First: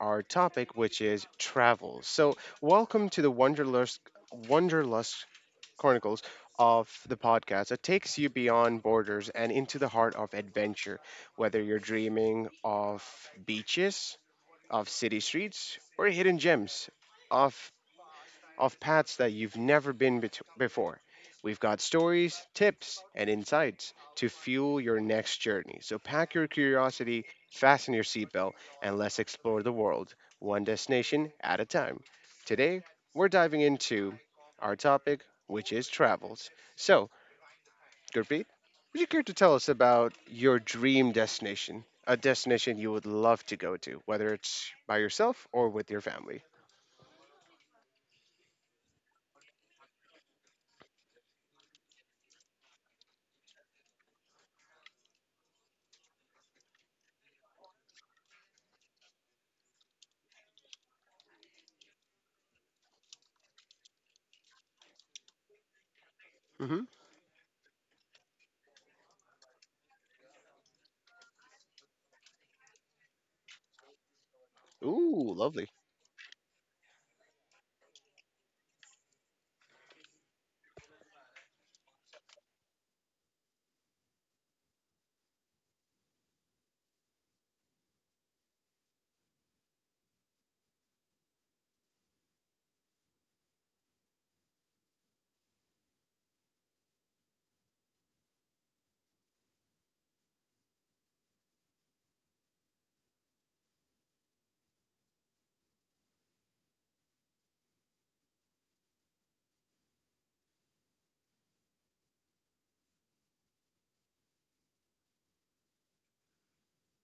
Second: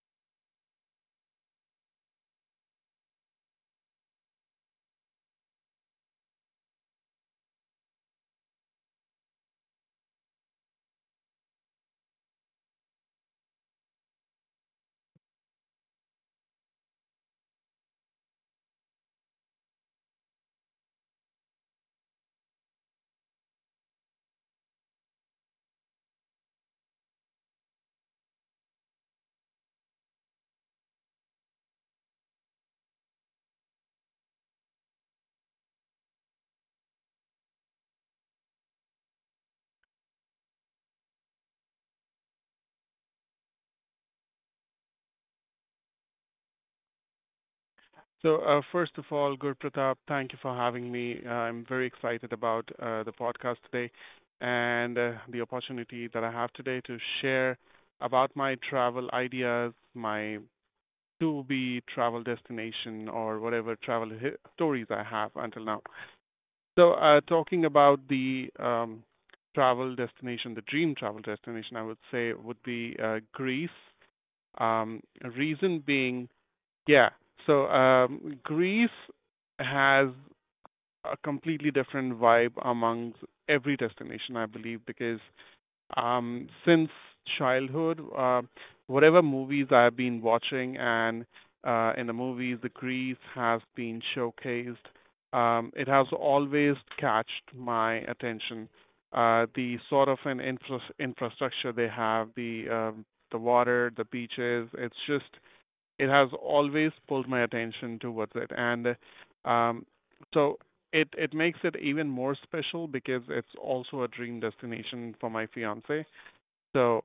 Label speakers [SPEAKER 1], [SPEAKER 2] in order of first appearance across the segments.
[SPEAKER 1] our topic, which is travel. So welcome to the Wonderlust Chronicles of the podcast that takes you beyond borders and into the heart of adventure, whether you're dreaming of beaches, of city streets, or hidden gems of of paths that you've never before. We've got stories, tips, and insights to fuel your next journey. So pack your curiosity, fasten your seatbelt, and let's explore the world one destination at a time. Today, we're diving into our topic, which is travels. So, Gurpreet, would you care to tell us about your dream destination? A destination you would love to go to, whether it's by yourself or with your family.
[SPEAKER 2] So, first of all, Gurpratap, thank you for having me. I'm very excited about the podcast today and the opportunity that I have today to share about my travel ideas, my to-be travel destination, or whatever stories I have until now.
[SPEAKER 1] Hmm
[SPEAKER 2] So, talking about the travel destination, the dream travel destination, I would say would be Greece. Um,
[SPEAKER 1] Ooh, lovely.
[SPEAKER 2] Reason being, yeah. So Greece has a completely different vibe amongst every destination, I believe, because since childhood, whatever movies I've been watching, and in the movies, the Greece has been showcased. It has always catched my attention. The sort of an infrastructure they have, the water, the beaches, it has always pulled my attention towards it, and um, so it makes it even more special because it's also a dream destination for my fiance. So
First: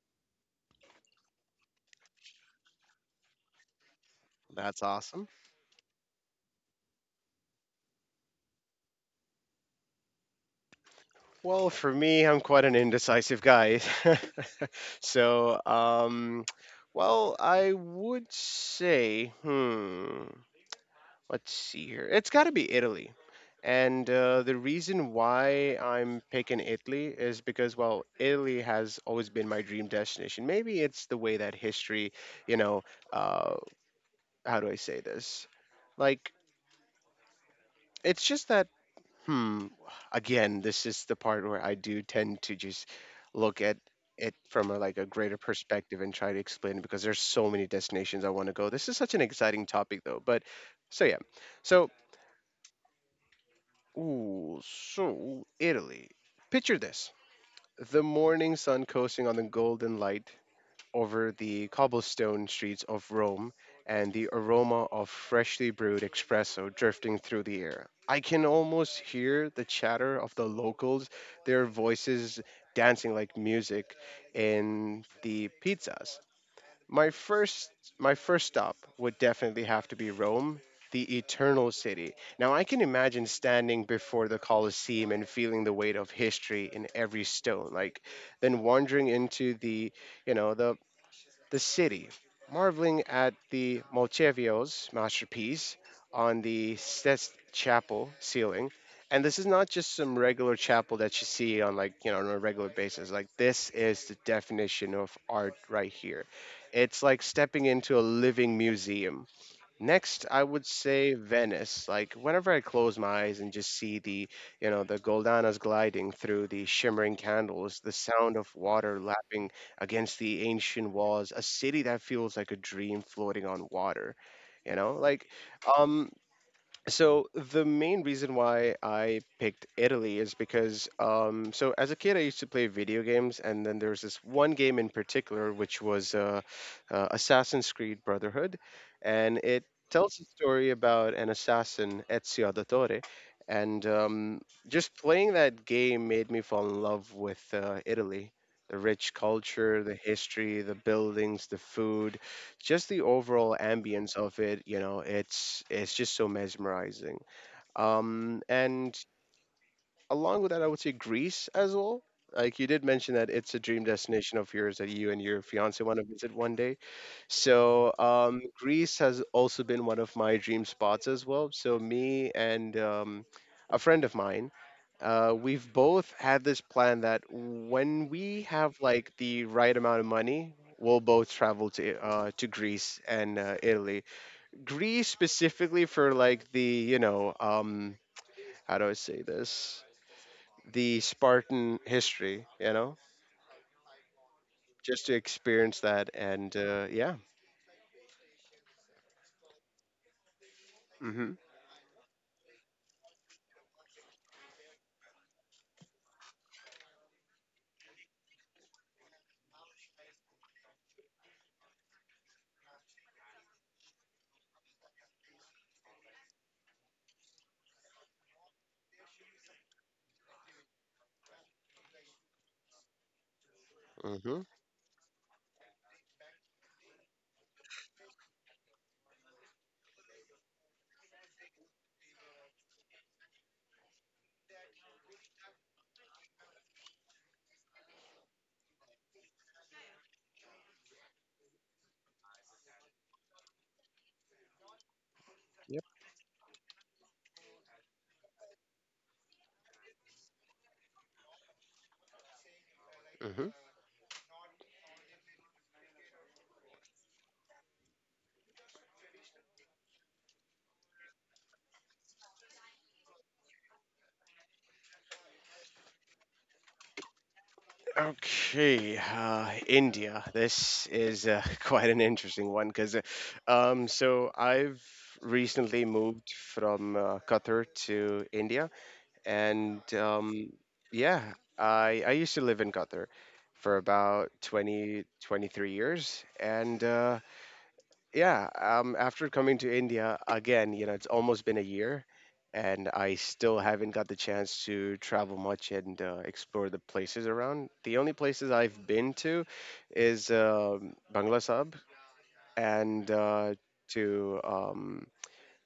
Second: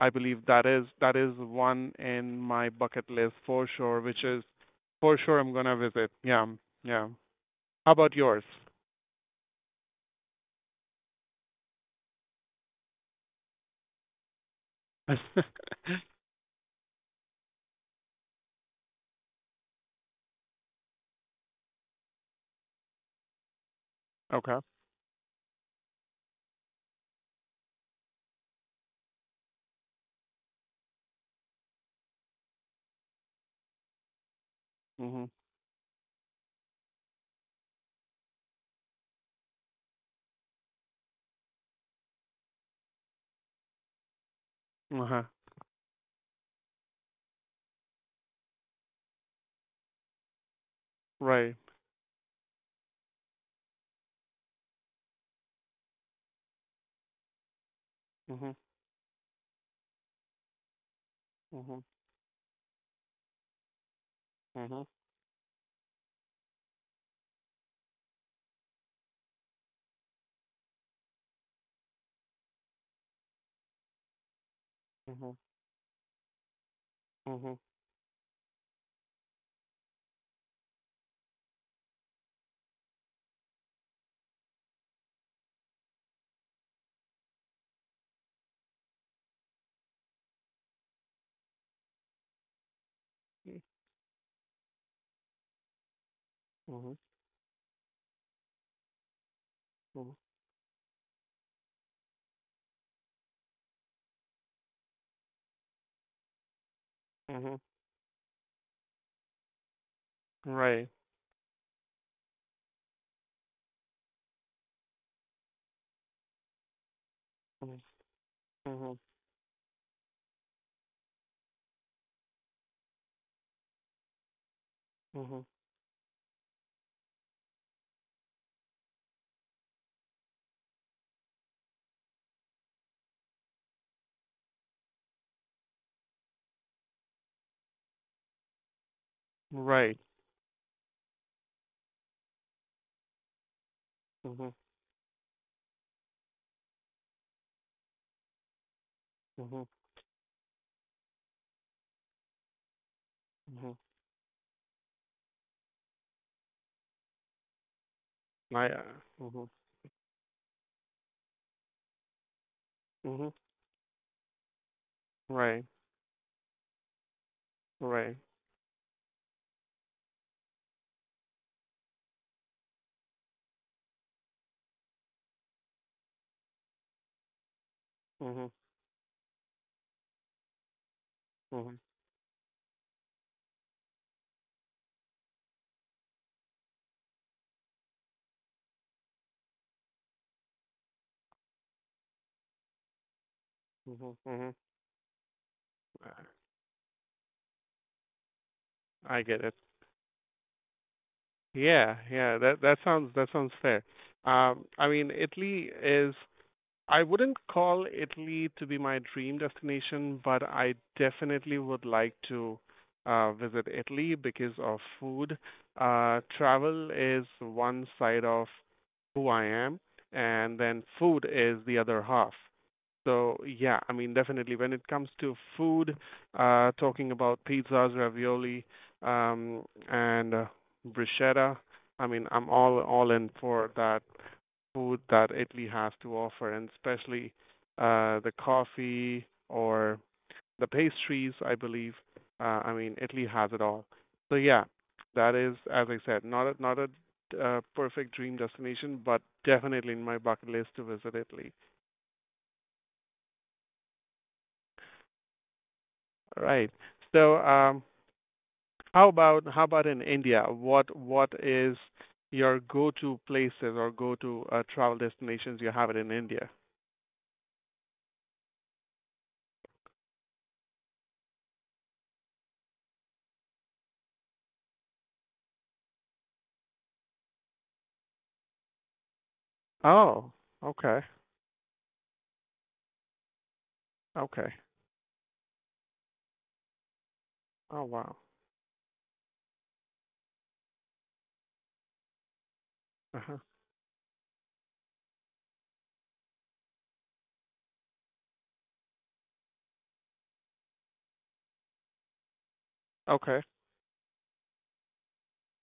[SPEAKER 2] I believe that is one in my bucket list for sure, which is
[SPEAKER 1] That's
[SPEAKER 2] for
[SPEAKER 1] awesome.
[SPEAKER 2] sure I'm gonna visit. Yeah, yeah. How about yours?
[SPEAKER 1] Well, for me, I'm quite an indecisive guy.
[SPEAKER 2] Okay.
[SPEAKER 1] So, um, well, I would say, let's see here. It's got to be Italy. And the reason why I'm picking Italy is because, well, Italy has always been my dream destination. Maybe it's the way that history, you know, uh, how do I say
[SPEAKER 2] Mhm.
[SPEAKER 1] this? Like, it's just that Hmm. Again, this is the part where I do tend to just look at it from a, like a
[SPEAKER 2] Uh huh.
[SPEAKER 1] greater perspective and try to explain it because there's so many destinations I want to go. This is such an exciting topic though. But so yeah.
[SPEAKER 2] Right.
[SPEAKER 1] So ooh, so Italy. Picture this. The
[SPEAKER 2] Mhm.
[SPEAKER 1] morning sun coasting on the golden light, over the
[SPEAKER 2] Mhm.
[SPEAKER 1] cobblestone streets of Rome and the aroma
[SPEAKER 2] Mhm.
[SPEAKER 1] of freshly brewed espresso drifting through the air. I can almost hear the chatter of the locals, their voices dancing like music in
[SPEAKER 2] Mhm.
[SPEAKER 1] the pizzas. My
[SPEAKER 2] Mhm.
[SPEAKER 1] first my first stop would definitely have to be Rome, the eternal city. Now I can imagine standing before the Colosseum and feeling the weight of history in every stone, like then wandering into you know the the city, marveling at the Malchevios masterpiece on the
[SPEAKER 2] Mhm.
[SPEAKER 1] Sest Chapel ceiling. And this is not just
[SPEAKER 2] Mhm.
[SPEAKER 1] some regular chapel that you see on like, you know, on a regular basis. Like this is the definition of art right here. It's like
[SPEAKER 2] Mhm.
[SPEAKER 1] stepping into a living museum. Next, I would
[SPEAKER 2] Right.
[SPEAKER 1] say Venice. Like whenever I close my eyes and just see the Goldanas gliding through the shimmering candles,
[SPEAKER 2] Mm-hmm.
[SPEAKER 1] the sound of water
[SPEAKER 2] Mhm,
[SPEAKER 1] lapping against the ancient walls, a city that feels like a dream floating on water. You know, like,
[SPEAKER 2] mhm.
[SPEAKER 1] um, so the main reason why I picked Italy is because so as a kid I used to play video games, and then there was this one game in particular which was Assassin's Creed Brotherhood, and it
[SPEAKER 2] Right.
[SPEAKER 1] tells a story about an assassin Ezio Auditore, and
[SPEAKER 2] Mhm,
[SPEAKER 1] just playing that game made me fall in love with Italy, the rich
[SPEAKER 2] mhm,
[SPEAKER 1] culture, the history, the buildings, the food, just the overall
[SPEAKER 2] mhm.
[SPEAKER 1] ambience of it, you know, it's just so mesmerizing. Um,
[SPEAKER 2] I
[SPEAKER 1] and
[SPEAKER 2] mhm,
[SPEAKER 1] along with that, I would say Greece as well. Like you did mention that
[SPEAKER 2] mhm.
[SPEAKER 1] it's a dream destination of yours that you and your
[SPEAKER 2] Right,
[SPEAKER 1] fiance want to visit one day. So
[SPEAKER 2] right.
[SPEAKER 1] um, Greece has also been one of my dream spots as well. So me and a friend of mine we've both had this plan that when we
[SPEAKER 2] Mhm,
[SPEAKER 1] have like the right amount of money, we'll both travel
[SPEAKER 2] mhm,
[SPEAKER 1] to to Greece and Italy. Greece specifically for like the you know how do I say this? The Spartan history, you know,
[SPEAKER 2] mhm, mhm.
[SPEAKER 1] just to experience that
[SPEAKER 2] Uh,
[SPEAKER 1] and yeah.
[SPEAKER 2] I get it.
[SPEAKER 1] Mm-hmm.
[SPEAKER 2] Yeah, yeah. That sounds fair. I mean, Italy is I wouldn't call Italy to be my dream destination, but I definitely would like to visit Italy because of food. Travel is one side of who I am, and then food is the other half. So yeah, I mean
[SPEAKER 1] Mm-hmm.
[SPEAKER 2] definitely when it comes to food, talking about pizzas, ravioli, um, and bruschetta, I mean I'm all in for that food that Italy has to offer, and especially the coffee or the pastries, I believe. I mean, Italy has it all. So yeah, that is,
[SPEAKER 1] Yep.
[SPEAKER 2] as I said, not a perfect dream destination, but definitely in my bucket list to visit Italy.
[SPEAKER 1] hmm
[SPEAKER 2] All right. So, how about in India? What is your go-to places or go-to travel destinations you have it in India?
[SPEAKER 1] Okay, India. This is quite an interesting one because, so I've recently moved from Qatar to India, and
[SPEAKER 2] Oh, okay,
[SPEAKER 1] yeah, I used to live in Qatar for about
[SPEAKER 2] okay.
[SPEAKER 1] twenty twenty three years, and
[SPEAKER 2] Oh wow.
[SPEAKER 1] yeah, after coming to India again, you know, it's almost been a year, and I
[SPEAKER 2] Uh-huh.
[SPEAKER 1] still haven't got the chance to travel much and explore the places around. The only places I've been to is Bangla Sab and
[SPEAKER 2] Okay.
[SPEAKER 1] to um,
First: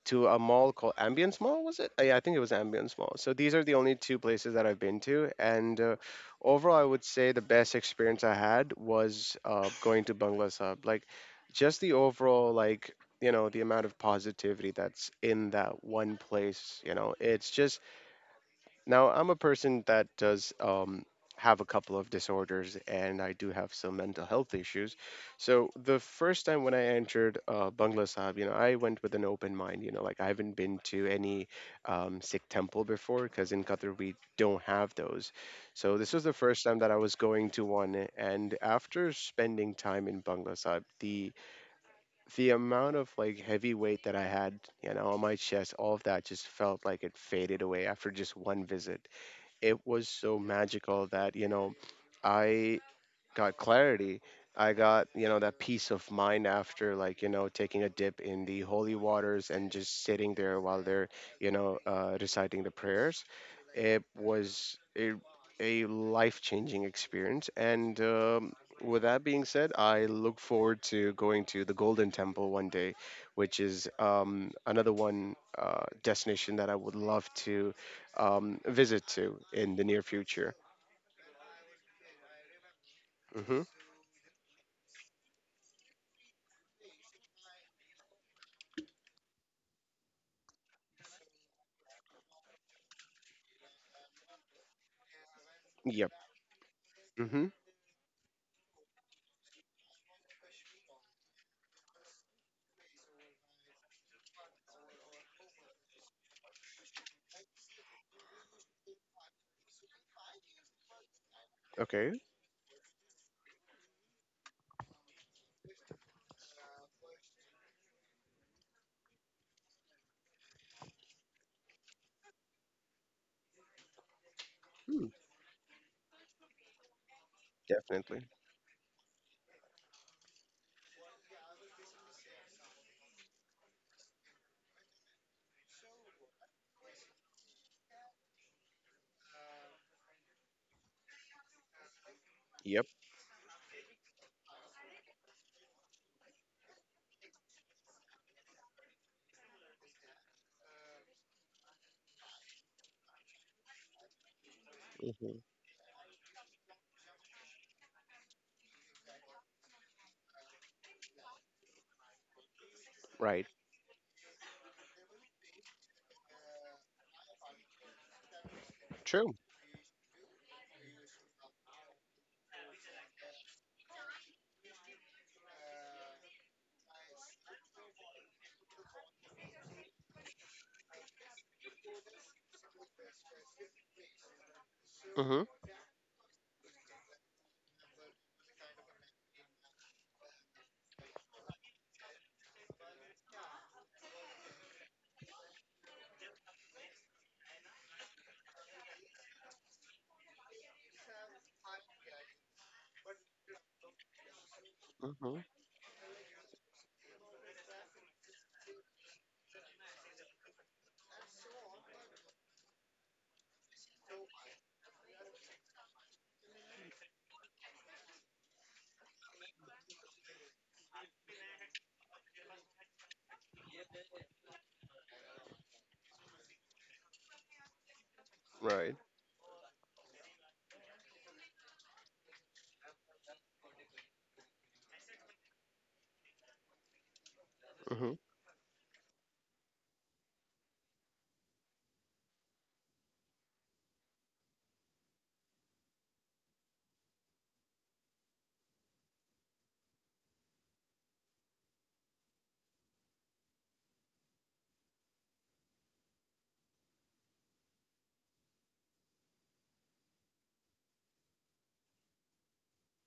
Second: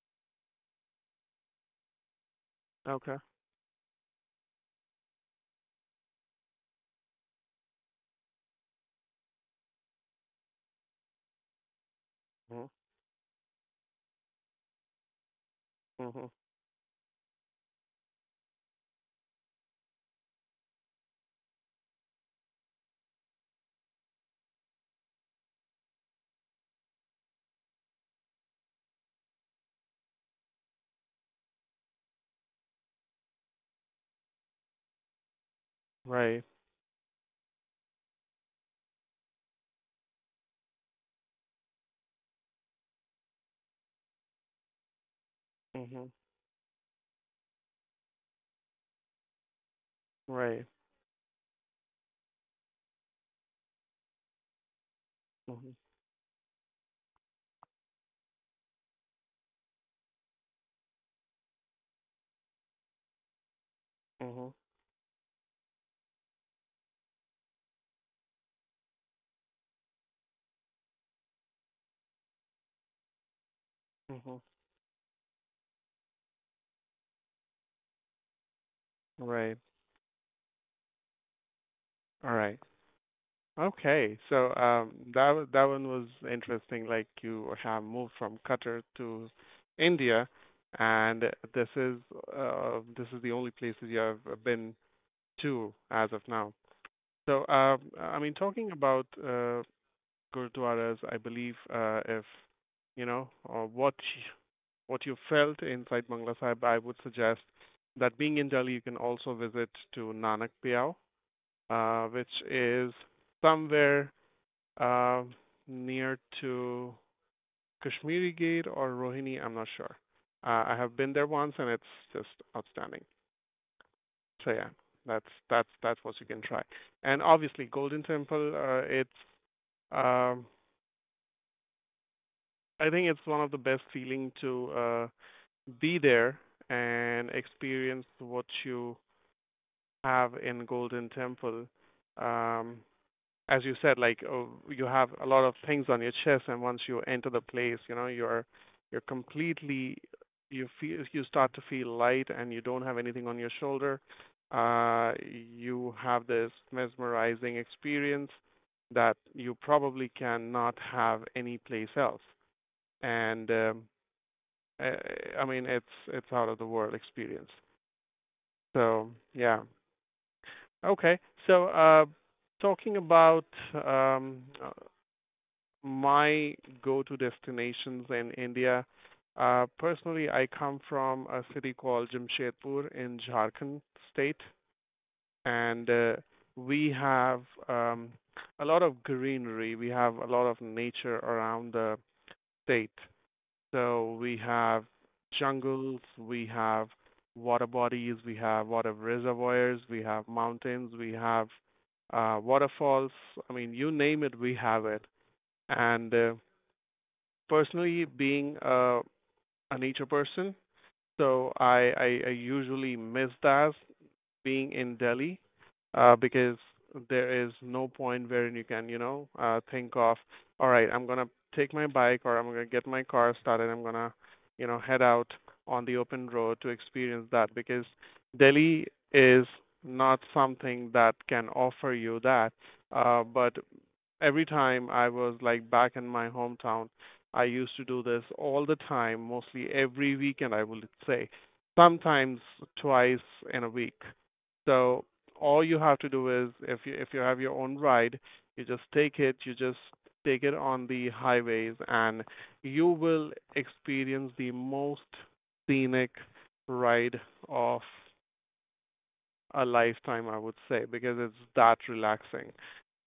[SPEAKER 1] to a mall called Ambience Mall, was it? Yeah, I think it was Ambience Mall.
[SPEAKER 2] Okay.
[SPEAKER 1] So these are the only two places that I've been to, and overall, I would say the best experience I had was going to Bangla Sahib. Like, just the overall,
[SPEAKER 2] Mhm.
[SPEAKER 1] like you know, the amount of positivity that's in that one
[SPEAKER 2] Mhm.
[SPEAKER 1] place. You know, it's just now, I'm a person that does have a couple of disorders and I do have some mental health issues. So, the first time when I entered Bangla Sahib, you know, I went with an open mind. You know, like I haven't been to any Sikh temple before because in Qatar we don't have those. So, this was the
[SPEAKER 2] Right.
[SPEAKER 1] first time that I was going to one. And after spending time in Bangla Sahib, the amount of like heavy weight that I had, you know, on my chest, all of
[SPEAKER 2] Mhm.
[SPEAKER 1] that just felt like it faded away after just one visit. It was so
[SPEAKER 2] Right.
[SPEAKER 1] magical that, you know, I got clarity. I got, you know, that
[SPEAKER 2] Mhm.
[SPEAKER 1] peace of mind after like, you know, taking a dip in the holy waters and just sitting there while they're, you know, reciting the prayers. It
[SPEAKER 2] Mhm.
[SPEAKER 1] was a life-changing experience. And With that being said, I look forward to going to the Golden Temple one day, which is
[SPEAKER 2] Mhm.
[SPEAKER 1] another one destination that I would love to visit to
[SPEAKER 2] Right.
[SPEAKER 1] in the near future.
[SPEAKER 2] All right.
[SPEAKER 1] Hmm
[SPEAKER 2] Okay. So that one was interesting. Like you have moved from Qatar to India, and this is this is the only places you have been to
[SPEAKER 1] Yep.
[SPEAKER 2] as of now.
[SPEAKER 1] hmm
[SPEAKER 2] So I mean, talking about gurdwaras, I believe if you know, or what you felt inside Bangla Sahib, I would suggest that being in Delhi, you can also visit to Nanak Piao,
[SPEAKER 1] Okay.
[SPEAKER 2] which is somewhere uh, near to Kashmiri Gate or Rohini. I'm not sure. I have been there once, and it's just outstanding. So yeah, that's what you can try. And obviously, Golden
[SPEAKER 1] Definitely.
[SPEAKER 2] Temple. It's um, I think it's one of the best feeling to be there and experience what you have in Golden Temple? Um,
[SPEAKER 1] Yep.
[SPEAKER 2] as you said, like oh, you have a lot of things on your chest, and once you enter the place, you know you're completely, you feel, you start to feel light, and you don't have anything on your shoulder.
[SPEAKER 1] hmm
[SPEAKER 2] You have this mesmerizing experience that you probably cannot have any place else.
[SPEAKER 1] Right.
[SPEAKER 2] And I, I mean, it's out of the world experience. So
[SPEAKER 1] True.
[SPEAKER 2] yeah. Okay. So, talking about um, uh, my go-to destinations in India, personally, I come from a city called Jamshedpur in Jharkhand state,
[SPEAKER 1] Hmm
[SPEAKER 2] and we have um, a lot of greenery. We have a lot of nature around the state. So we have jungles, we have water bodies, we have water reservoirs, we have mountains, we have waterfalls. I mean, you name it, we
[SPEAKER 1] hmm
[SPEAKER 2] have it. And personally, being a nature person, so I usually miss that being in Delhi because there is no point wherein you can, think of, all right, I'm gonna take my bike or I'm gonna get my car started. I'm gonna, head out on the open road to experience that because
[SPEAKER 1] Right.
[SPEAKER 2] Delhi is not something that can offer you that. But every time I was like back in my hometown, I
[SPEAKER 1] hmm
[SPEAKER 2] used to do this all the time, mostly every weekend, I would say, sometimes twice in a week. So all you have to do is if you have your own ride, you just take it on the highways, and you will experience the most scenic ride of a lifetime, I would say, because it's that relaxing.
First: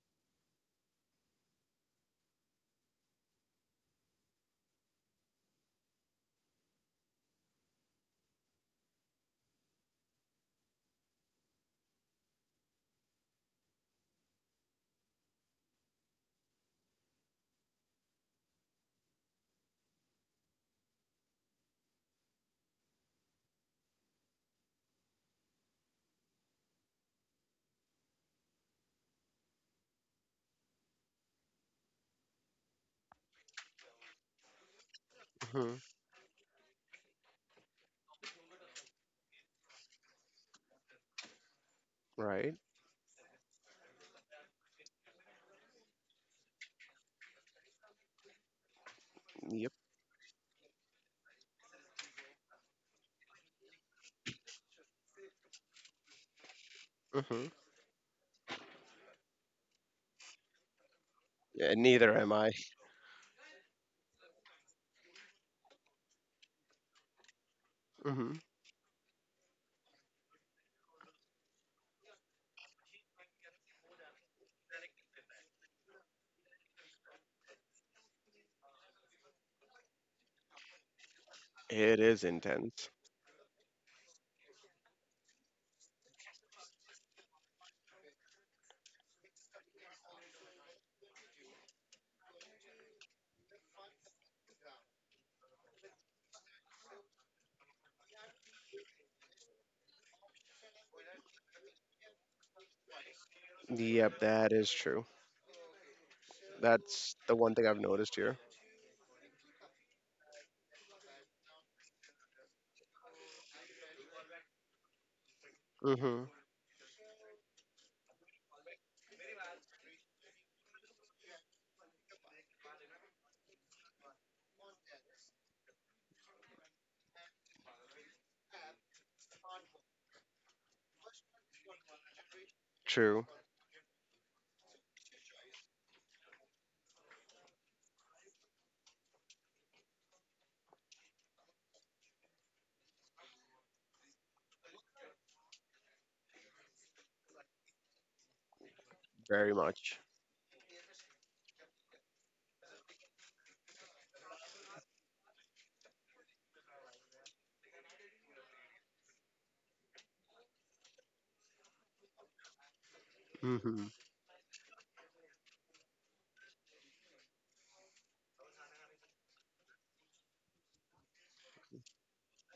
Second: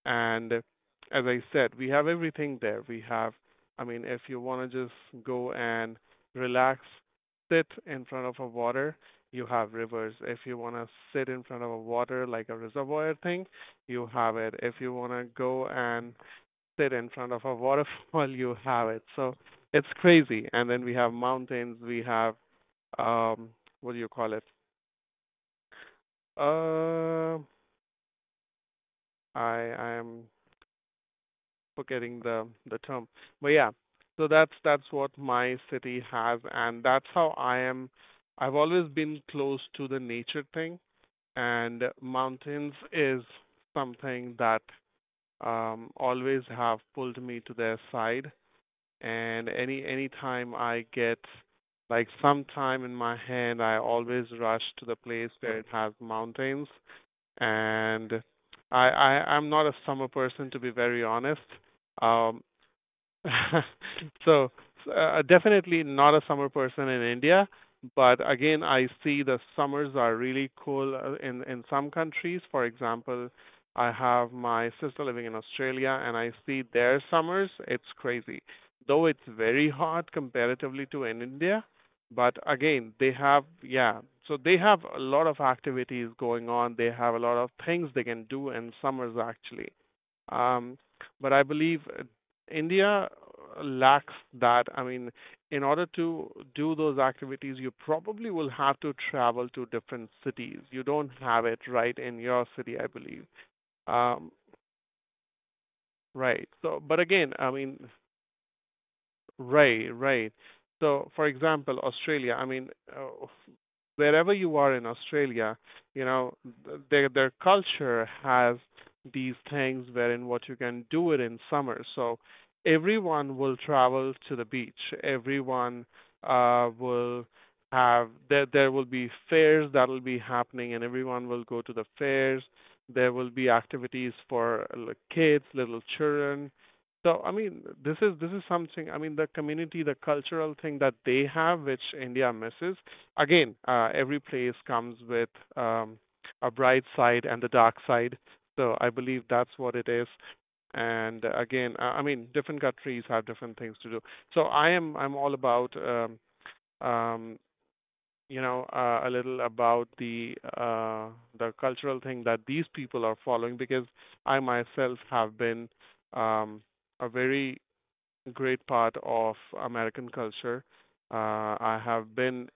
[SPEAKER 2] And as I said, we have everything there. We have, I mean, if you want to just go and relax, sit in front of a water, you have rivers. If you want to sit in front of a water like a reservoir thing, you have it. If you want to go and sit in front of a waterfall, you have it. So it's crazy. And then we have mountains. We have um, what do you call it? Uh, I am forgetting the term. But yeah, so that's what my
[SPEAKER 1] hmm
[SPEAKER 2] city has, and that's how I am. I've always been close to the nature thing, and
[SPEAKER 1] Right.
[SPEAKER 2] mountains is something that always have pulled me to their side. And
[SPEAKER 1] Yep.
[SPEAKER 2] any time I get like some time in my hand, I always rush to the place where it has mountains.
[SPEAKER 1] hmm
[SPEAKER 2] And I, I I'm not a summer person to be very honest.
[SPEAKER 1] Yeah, neither am
[SPEAKER 2] Um,
[SPEAKER 1] I.
[SPEAKER 2] So, definitely not a summer person in India, but
[SPEAKER 1] hmm
[SPEAKER 2] again, I see the summers are really cool in some countries. For example, I have my sister living in Australia, and I see their summers. It's crazy. Though it's very hot comparatively to in India,
[SPEAKER 1] It is
[SPEAKER 2] but
[SPEAKER 1] intense.
[SPEAKER 2] again, yeah, so they have a lot of activities going on. They have a lot of things they can do in summers actually. Um, but I believe India lacks that. I mean, in order to do those activities, you probably will have to travel to different cities. You don't have it right in your city, I believe.
[SPEAKER 1] Yep,
[SPEAKER 2] Um,
[SPEAKER 1] that is true.
[SPEAKER 2] right. So, but
[SPEAKER 1] That's
[SPEAKER 2] again,
[SPEAKER 1] the
[SPEAKER 2] I
[SPEAKER 1] one thing
[SPEAKER 2] mean,
[SPEAKER 1] I've noticed here.
[SPEAKER 2] right, right. So, for example, Australia. I mean, uh, wherever you are in Australia, you
[SPEAKER 1] Hmm
[SPEAKER 2] know, their culture has these things wherein what you can do it in summer. So everyone will travel to the beach. Everyone will have there there will be fairs that will be happening, and everyone will go to the fairs. There
[SPEAKER 1] True.
[SPEAKER 2] will be activities for like, kids, little children. So I mean, this is something. I mean, the community, the cultural thing that they have, which India misses again, every place comes with um, a bright side and the dark side. So I believe
[SPEAKER 1] Very
[SPEAKER 2] that's what it
[SPEAKER 1] much.
[SPEAKER 2] is. And again, I mean, different countries have different things to do. So I'm all about um, a little about the cultural thing that these people are following because
[SPEAKER 1] Hmm
[SPEAKER 2] I myself have been um, a very a great part of American culture. I have been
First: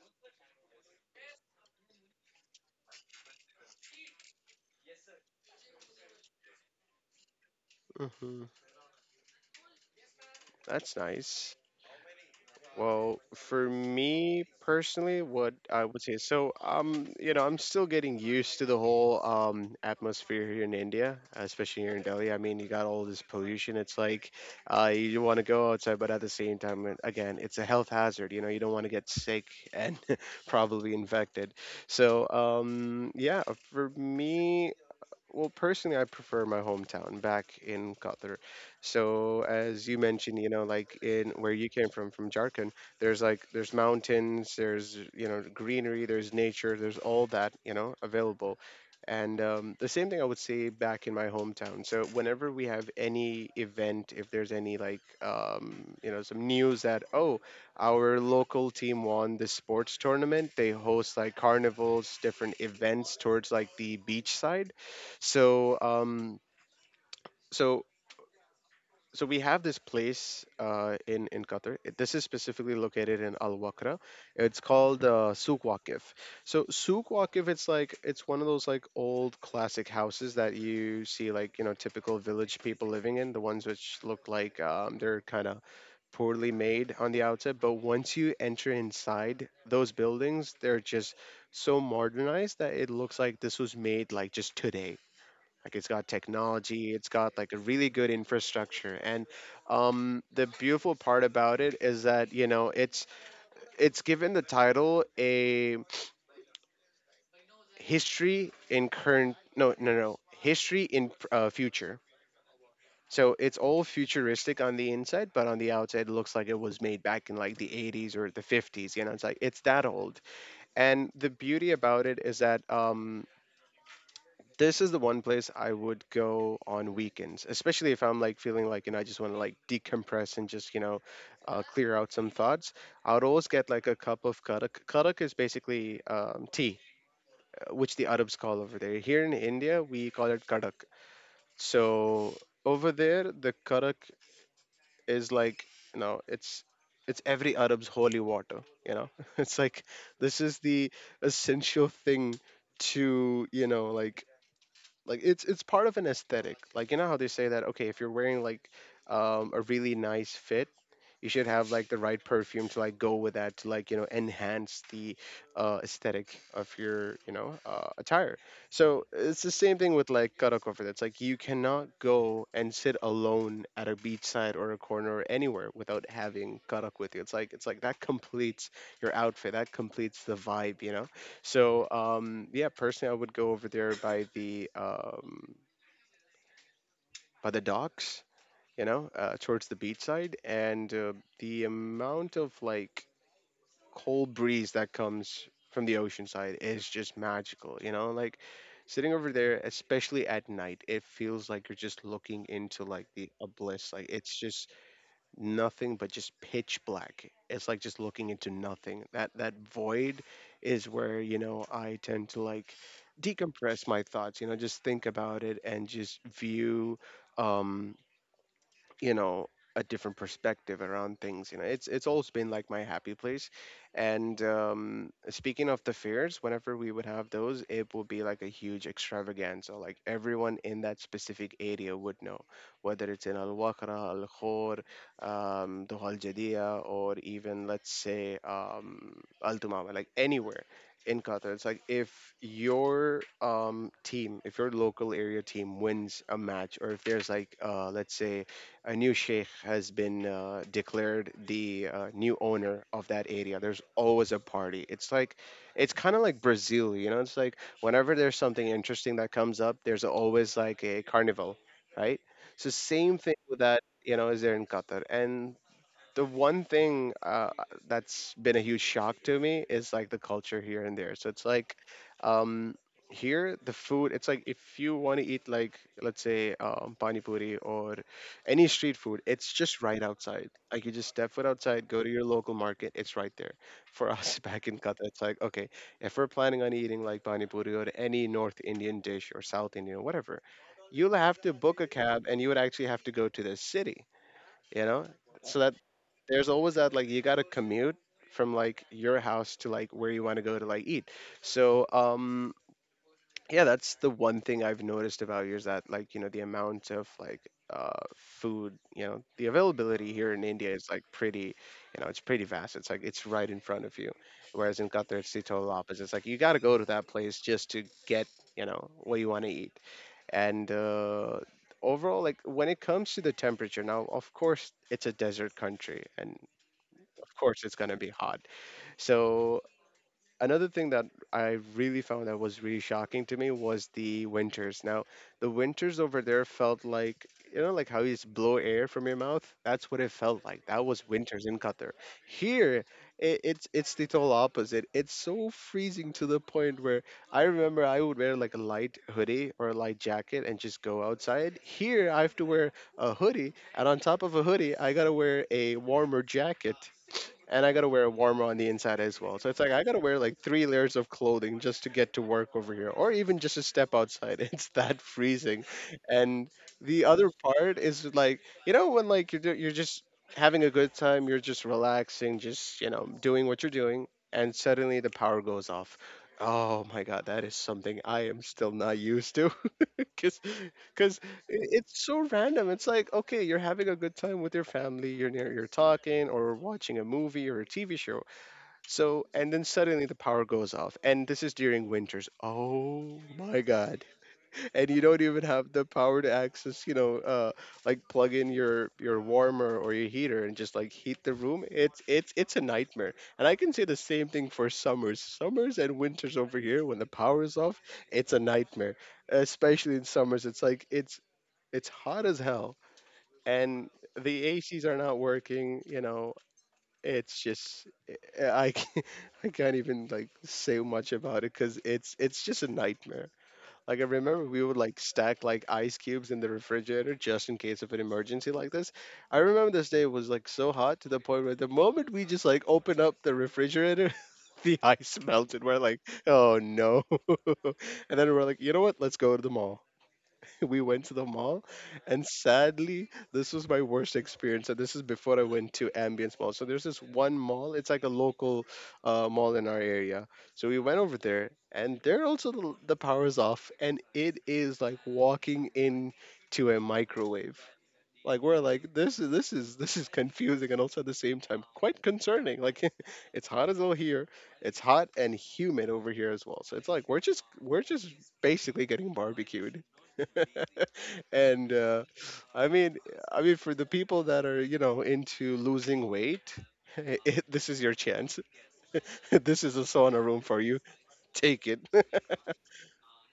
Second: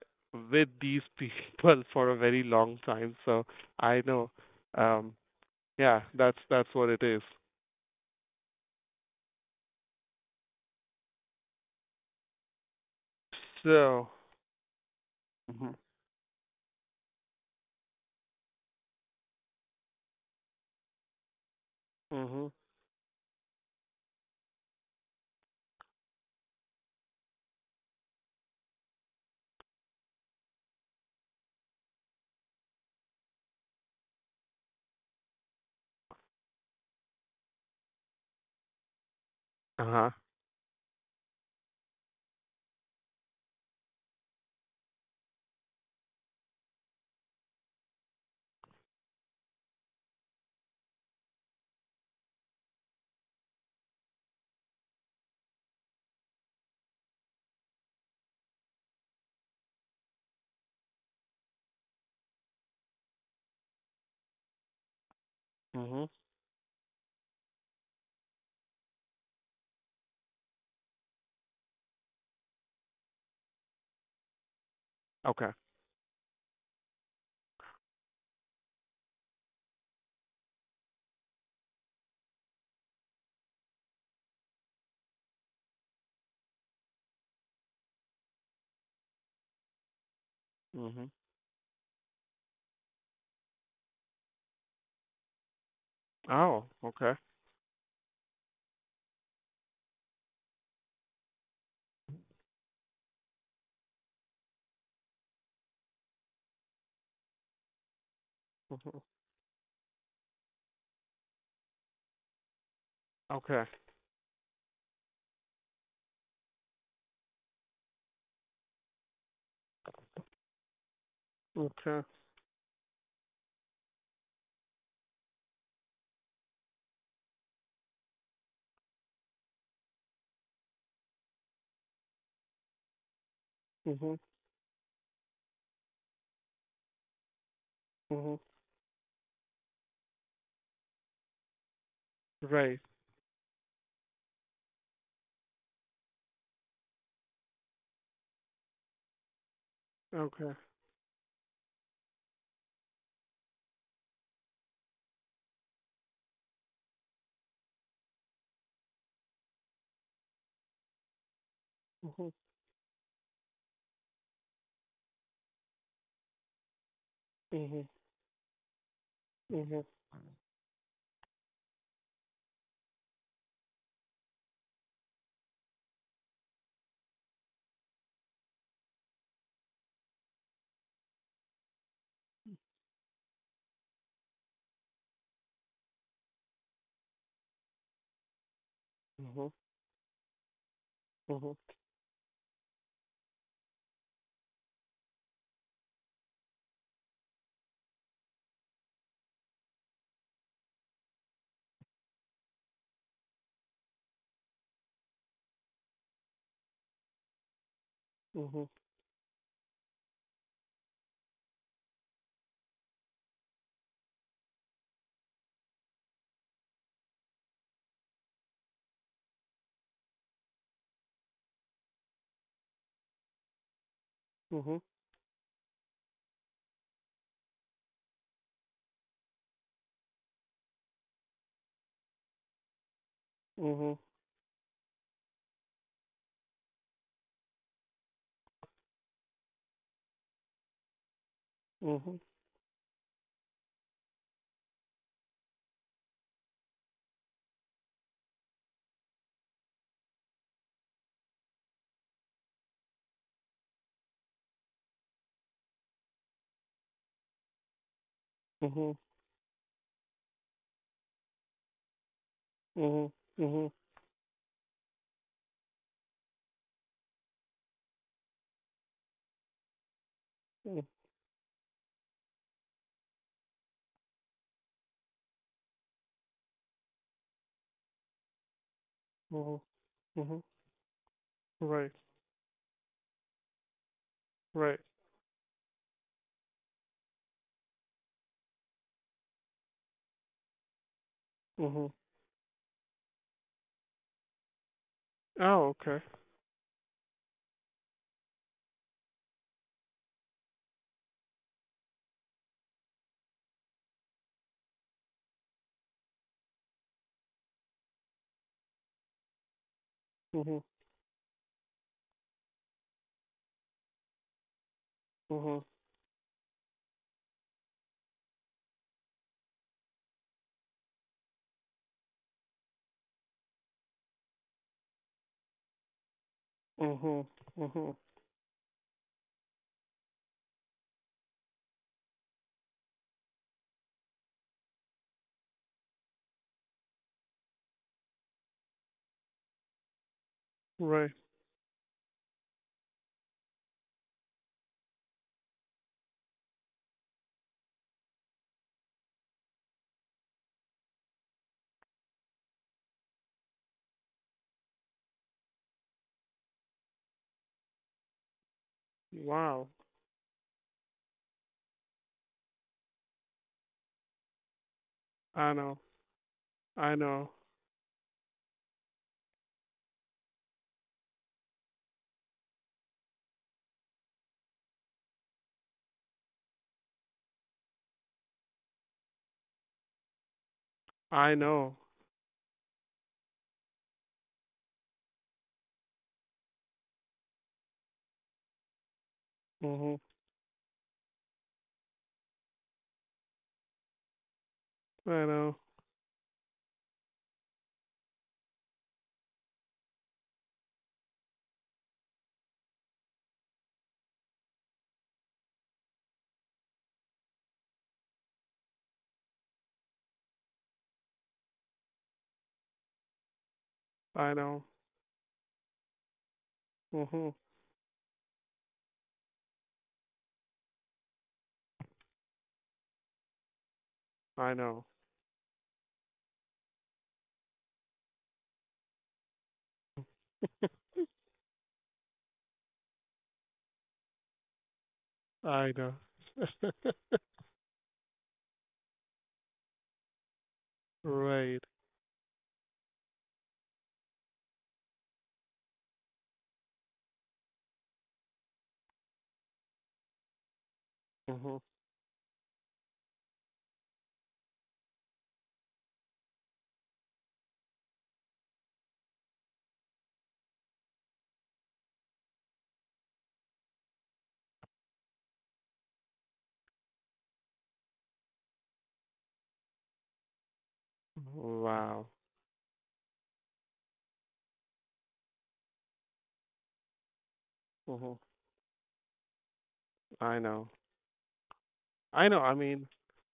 [SPEAKER 2] with these people for a very long time, so I know. Um, yeah, that's what it is.
[SPEAKER 1] hmm That's nice. Well, for
[SPEAKER 2] So,
[SPEAKER 1] me personally, what
[SPEAKER 2] mhm,
[SPEAKER 1] I would say, so you know, I'm still getting used to the whole atmosphere here in India, especially here in Delhi. I
[SPEAKER 2] mhm,
[SPEAKER 1] mean, you got all this pollution. It's like, you want to go outside, but at the same time, again, it's a health hazard. You know, you don't want to get sick and probably infected. So, yeah, for me, well, personally, I prefer my hometown back in Qatar. So, as
[SPEAKER 2] uh
[SPEAKER 1] you
[SPEAKER 2] huh,
[SPEAKER 1] mentioned, you know, like in where you came from Jharkhand, there's like there's mountains, there's you know greenery, there's nature, there's all that you know available. And the same thing I would say back in my hometown. So whenever we have any event, if there's any like you know some news that oh our local team won this sports tournament, they host like carnivals, different events towards like the beach side, so
[SPEAKER 2] mhm,
[SPEAKER 1] so we have this place in Qatar. It- This is specifically located in Al Waqra. It's called
[SPEAKER 2] okay,
[SPEAKER 1] Souq Waqif. So Souq Waqif, it's like it's one of those like old classic houses that you see like you know typical village people living in. The ones which look like they're kind of poorly made on the outside, but once you enter inside those buildings, they're
[SPEAKER 2] mhm.
[SPEAKER 1] just so modernized that it looks like this was made like just today, like it's got
[SPEAKER 2] Oh,
[SPEAKER 1] technology, it's
[SPEAKER 2] okay,
[SPEAKER 1] got like a really good infrastructure, and the beautiful part about it is that you know it's given the title a history in
[SPEAKER 2] mhm,
[SPEAKER 1] current, no no no, history in future. So it's
[SPEAKER 2] okay,
[SPEAKER 1] all futuristic on the inside, but on the outside it looks like it was made back in like the 80s or the 50s. You know, it's like it's that old. And the beauty about
[SPEAKER 2] okay,
[SPEAKER 1] it is that this is the one place I would go on weekends, especially if I'm like feeling like, you know, I just want to like decompress and just, you know, clear out some thoughts. I would always get like a
[SPEAKER 2] mhm,
[SPEAKER 1] cup of karak. Karak is basically tea, which the Arabs
[SPEAKER 2] mhm.
[SPEAKER 1] call over there. Here in India, we call it karak. So
[SPEAKER 2] Right,
[SPEAKER 1] over there, the karak is like, you know, it's every Arab's holy water. You know, it's like this
[SPEAKER 2] okay,
[SPEAKER 1] is the essential thing to, it's part of an aesthetic. Like you know how they say that, okay, if you're wearing like a really nice fit, you should have like the right
[SPEAKER 2] mhm,
[SPEAKER 1] perfume to like go with that, to like, you know, enhance the aesthetic of your, you know,
[SPEAKER 2] mhm,
[SPEAKER 1] attire. So it's the same
[SPEAKER 2] mhm,
[SPEAKER 1] thing with like karaoke for That's like you cannot go and sit alone at a beachside or a corner or anywhere without having karak with you. It's like, it's like that completes your outfit, that completes the vibe, you know. So yeah, personally, I would go over there by the docks, you know,
[SPEAKER 2] mhm,
[SPEAKER 1] towards the beach side, and
[SPEAKER 2] mhm,
[SPEAKER 1] the amount of like cold breeze that comes from the ocean side is just magical, you know, like sitting over there, especially at night, it feels like you're just looking into like the abyss, like it's just nothing but just pitch black. It's like just looking
[SPEAKER 2] mhm,
[SPEAKER 1] into
[SPEAKER 2] mhm,
[SPEAKER 1] nothing. That void is where, you know, I tend to like decompress my thoughts, you know, just think about it and just view um you know a different perspective around things, you know. It's always been like my happy place. And
[SPEAKER 2] mhm,
[SPEAKER 1] speaking of the fairs, whenever we would have those, it would be like a huge extravaganza. Like everyone in that specific area would know, whether it's in al waqra, al khor, Duhal jadia, or even let's say al tumama, like anywhere in qatar. It's like
[SPEAKER 2] mhm, mhm,
[SPEAKER 1] if your team, if your local area team wins a match, or if there's like let's say a new sheikh has been declared the new owner of that area, there's always a party. It's like it's kind of like Brazil, you know. It's like whenever there's something
[SPEAKER 2] mhm,
[SPEAKER 1] interesting that comes up, there's always like a carnival, right? So
[SPEAKER 2] mhm.
[SPEAKER 1] same thing with
[SPEAKER 2] Mhm.
[SPEAKER 1] that, you know, is there in Qatar. And the one thing that's been a huge shock to me is like the culture here
[SPEAKER 2] Mm.
[SPEAKER 1] and there. So it's like um, here the food. It's like if you want to eat like, let's say, pani puri or any street food, it's
[SPEAKER 2] Mhm.
[SPEAKER 1] just right
[SPEAKER 2] Mhm.
[SPEAKER 1] outside. Like you just step foot outside,
[SPEAKER 2] Right.
[SPEAKER 1] go to your local market, it's right there. For us, back in
[SPEAKER 2] Right.
[SPEAKER 1] Qatar, it's like, okay, if we're planning on eating like pani puri or any North Indian dish or South Indian whatever, you'll have to book a
[SPEAKER 2] Mhm.
[SPEAKER 1] cab and you would actually have to go to the city, you know. So
[SPEAKER 2] Oh,
[SPEAKER 1] that,
[SPEAKER 2] okay.
[SPEAKER 1] there's always that like you gotta commute from like your house to like where you want to go to like eat. So yeah, that's the one thing I've noticed about you, is that like, you know, the amount of like food, you know, the availability here in
[SPEAKER 2] Mhm.
[SPEAKER 1] India is like pretty, you know, it's pretty vast. It's like it's right in front of you. Whereas in Qatar, it's the
[SPEAKER 2] Mhm.
[SPEAKER 1] total opposite. It's like you got to go to that place just to get, you know, what you want to eat. And overall, like when it comes to the temperature, now, of course, it's a desert country, and
[SPEAKER 2] Mhm.
[SPEAKER 1] of course it's going
[SPEAKER 2] Mhm.
[SPEAKER 1] to be hot. So another thing that I really found that was really shocking to me was the winters. Now, the winters over there felt like, you know, like how you just blow air from your mouth. That's what it felt like. That was
[SPEAKER 2] Right.
[SPEAKER 1] winters in Qatar. Here, it's the total opposite. It's so freezing to the point where I remember I would wear like a light hoodie or a light jacket and just go outside. Here, I have to wear a hoodie, and on top of a hoodie, I gotta wear a warmer jacket, and I gotta wear a warmer on the inside as well. So it's
[SPEAKER 2] Wow.
[SPEAKER 1] like I gotta wear like three layers of clothing just to get to work over here, or even just to step outside. It's that
[SPEAKER 2] I
[SPEAKER 1] freezing.
[SPEAKER 2] know.
[SPEAKER 1] And
[SPEAKER 2] I
[SPEAKER 1] the other
[SPEAKER 2] know.
[SPEAKER 1] part is like, you know, when like you're just having a good time, you're just relaxing, just, you know, doing what you're doing, and suddenly the power goes off. Oh my god, that is something I am still not used to. Because
[SPEAKER 2] I know.
[SPEAKER 1] it's so random. It's like, okay, you're having a good time with your family, you're near, you're talking or watching a movie or a TV show. So, and then
[SPEAKER 2] Mhm.
[SPEAKER 1] suddenly the power goes off. And this is during winters. Oh my God. And you don't
[SPEAKER 2] I
[SPEAKER 1] even
[SPEAKER 2] know.
[SPEAKER 1] have the power to access, you know, like plug in your warmer or your heater and just like heat the room. It's a nightmare. And I can say the same thing for summers. Summers and winters over here, when the power is off, it's a nightmare, especially in summers. It's it's hot as hell, and
[SPEAKER 2] I
[SPEAKER 1] the
[SPEAKER 2] know.
[SPEAKER 1] ACs are not working. You know,
[SPEAKER 2] Mhm.
[SPEAKER 1] it's just I can't, I can't even like say much about it, because it's just a nightmare. Like I remember
[SPEAKER 2] I
[SPEAKER 1] we would
[SPEAKER 2] know.
[SPEAKER 1] like stack like ice cubes in the refrigerator just in case of an emergency like this. I remember this day was like so hot to the point where the moment we just like open up the refrigerator, the ice melted.
[SPEAKER 2] I
[SPEAKER 1] We're
[SPEAKER 2] know.
[SPEAKER 1] like, oh no. And then we're like, you know what? Let's go to the mall. We went to the
[SPEAKER 2] Right.
[SPEAKER 1] mall, and sadly, this was my worst experience. And this is before I went to Ambience Mall. So there's this one mall. It's like a local mall in our area. So we went over there,
[SPEAKER 2] Mhm.
[SPEAKER 1] and there also the power's off, and it is like walking in to a microwave. Like we're like, this is confusing and also at the same time quite concerning. Like it's hot as hell here. It's hot and humid over here as well. So it's like we're just basically getting barbecued. And
[SPEAKER 2] Wow.
[SPEAKER 1] I mean, I mean, for the people that are, you know, into losing weight, this is your
[SPEAKER 2] Mhm.
[SPEAKER 1] chance. This is a sauna
[SPEAKER 2] I
[SPEAKER 1] room for
[SPEAKER 2] know.
[SPEAKER 1] you. Take it.
[SPEAKER 2] I know. I mean,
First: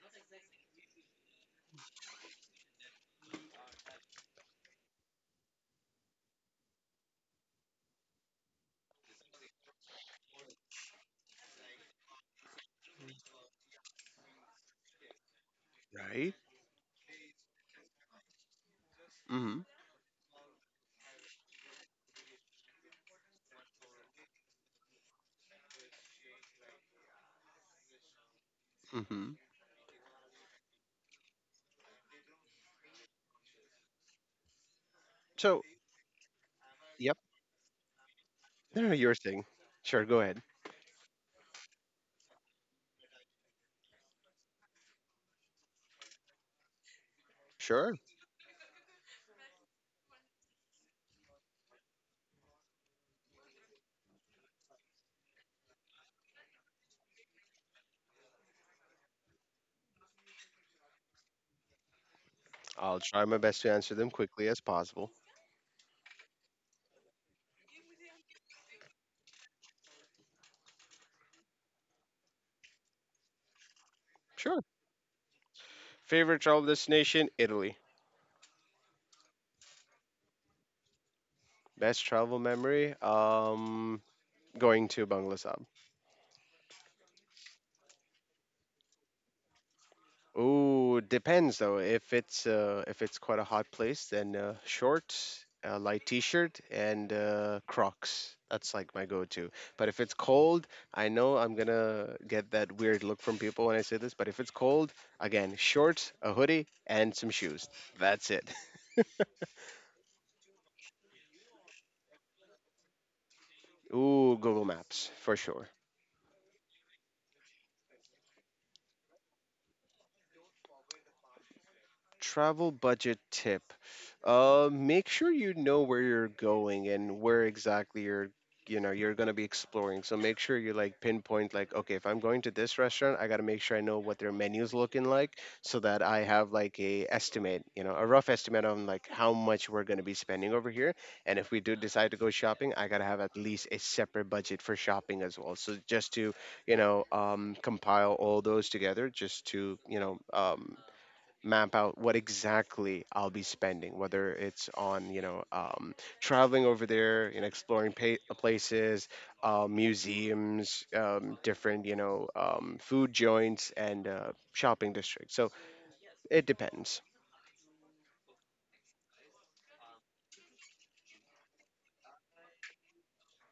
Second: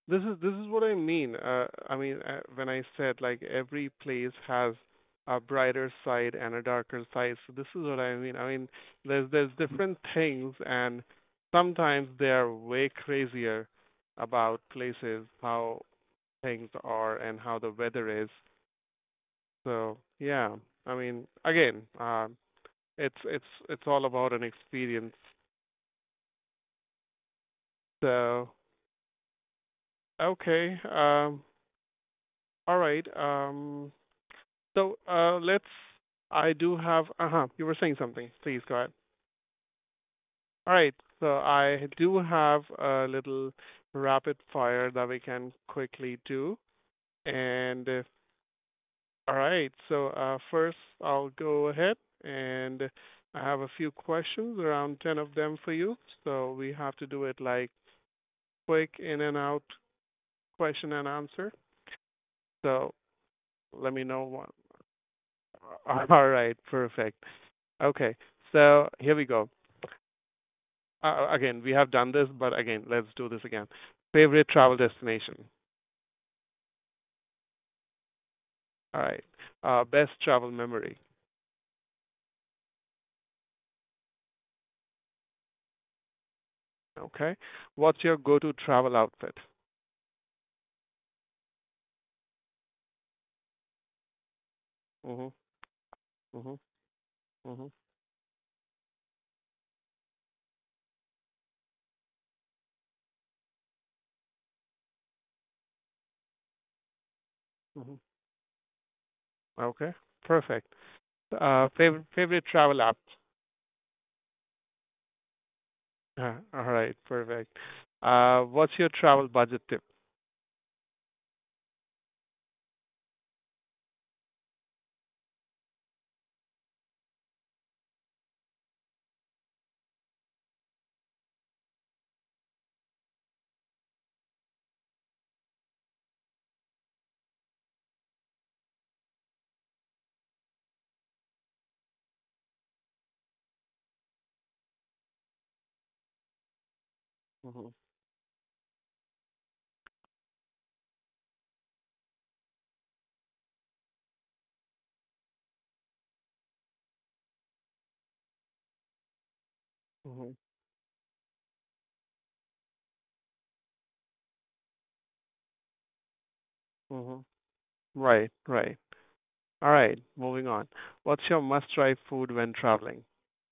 [SPEAKER 2] this is what I mean. I mean, when I said like every place has a brighter side and a darker side, so this is what I mean. I mean, there's different things, and sometimes they are way crazier about places, how
[SPEAKER 1] Right?
[SPEAKER 2] things are, and how the weather is.
[SPEAKER 1] Mm.
[SPEAKER 2] So yeah, I mean, again, it's all about an experience. So
[SPEAKER 1] Mhm. Mhm.
[SPEAKER 2] okay, all right. So
[SPEAKER 1] So,
[SPEAKER 2] let's. I do have.
[SPEAKER 1] yep.
[SPEAKER 2] Uh huh. You were saying something. Please go
[SPEAKER 1] No,
[SPEAKER 2] ahead.
[SPEAKER 1] no, you were saying. Sure, go ahead.
[SPEAKER 2] All right. So I do have a little rapid fire that we can quickly do. And
[SPEAKER 1] Sure.
[SPEAKER 2] all right. So first, I'll go ahead and I have a few questions, around 10 of them for you. So we have to do it like quick in and out question and answer. So
[SPEAKER 1] I'll try my best to
[SPEAKER 2] let
[SPEAKER 1] answer
[SPEAKER 2] me
[SPEAKER 1] them
[SPEAKER 2] know
[SPEAKER 1] quickly
[SPEAKER 2] one.
[SPEAKER 1] as possible.
[SPEAKER 2] All right. Perfect. Okay. So here we go. Again, we have done this, but again, let's do this again. Favorite
[SPEAKER 1] Sure.
[SPEAKER 2] travel destination.
[SPEAKER 1] Favorite travel destination? Italy.
[SPEAKER 2] All right. Best travel memory.
[SPEAKER 1] Best travel memory? Going to Bangladesh.
[SPEAKER 2] Okay. What's your go-to travel outfit?
[SPEAKER 1] Ooh, depends though. If it's quite a hot place, then
[SPEAKER 2] Mhm.
[SPEAKER 1] shorts, a light
[SPEAKER 2] Mhm.
[SPEAKER 1] t-shirt, and
[SPEAKER 2] Mhm.
[SPEAKER 1] Crocs. That's like my go-to. But if it's cold, I know I'm gonna get that weird look from people when I say this. But if it's cold, again, shorts, a hoodie, and some shoes.
[SPEAKER 2] Mhm.
[SPEAKER 1] That's it.
[SPEAKER 2] Okay. Perfect. Favorite travel app.
[SPEAKER 1] Ooh, Google Maps for sure.
[SPEAKER 2] All right. Perfect. What's your travel budget tip?
[SPEAKER 1] Travel budget tip. Make sure you know where you're going and where exactly you know you're going to be exploring. So make sure you like pinpoint, like, okay, if I'm going to this restaurant, I got to make sure I know what their menu's looking like, so that I have like a estimate, you know, a rough estimate on like how much we're going to be spending over here. And if we do decide to go shopping, I got to have at least a separate budget for shopping as well. So just to, you know,
[SPEAKER 2] Mhm.
[SPEAKER 1] compile all those together, just to, you know, map out what exactly I'll be spending, whether it's on, you know, traveling over there and exploring places,
[SPEAKER 2] Mhm.
[SPEAKER 1] museums, different, you know, food joints and shopping districts. So it depends.
[SPEAKER 2] Mhm. Right. Right. All right. Moving on. What's your must-try food when traveling?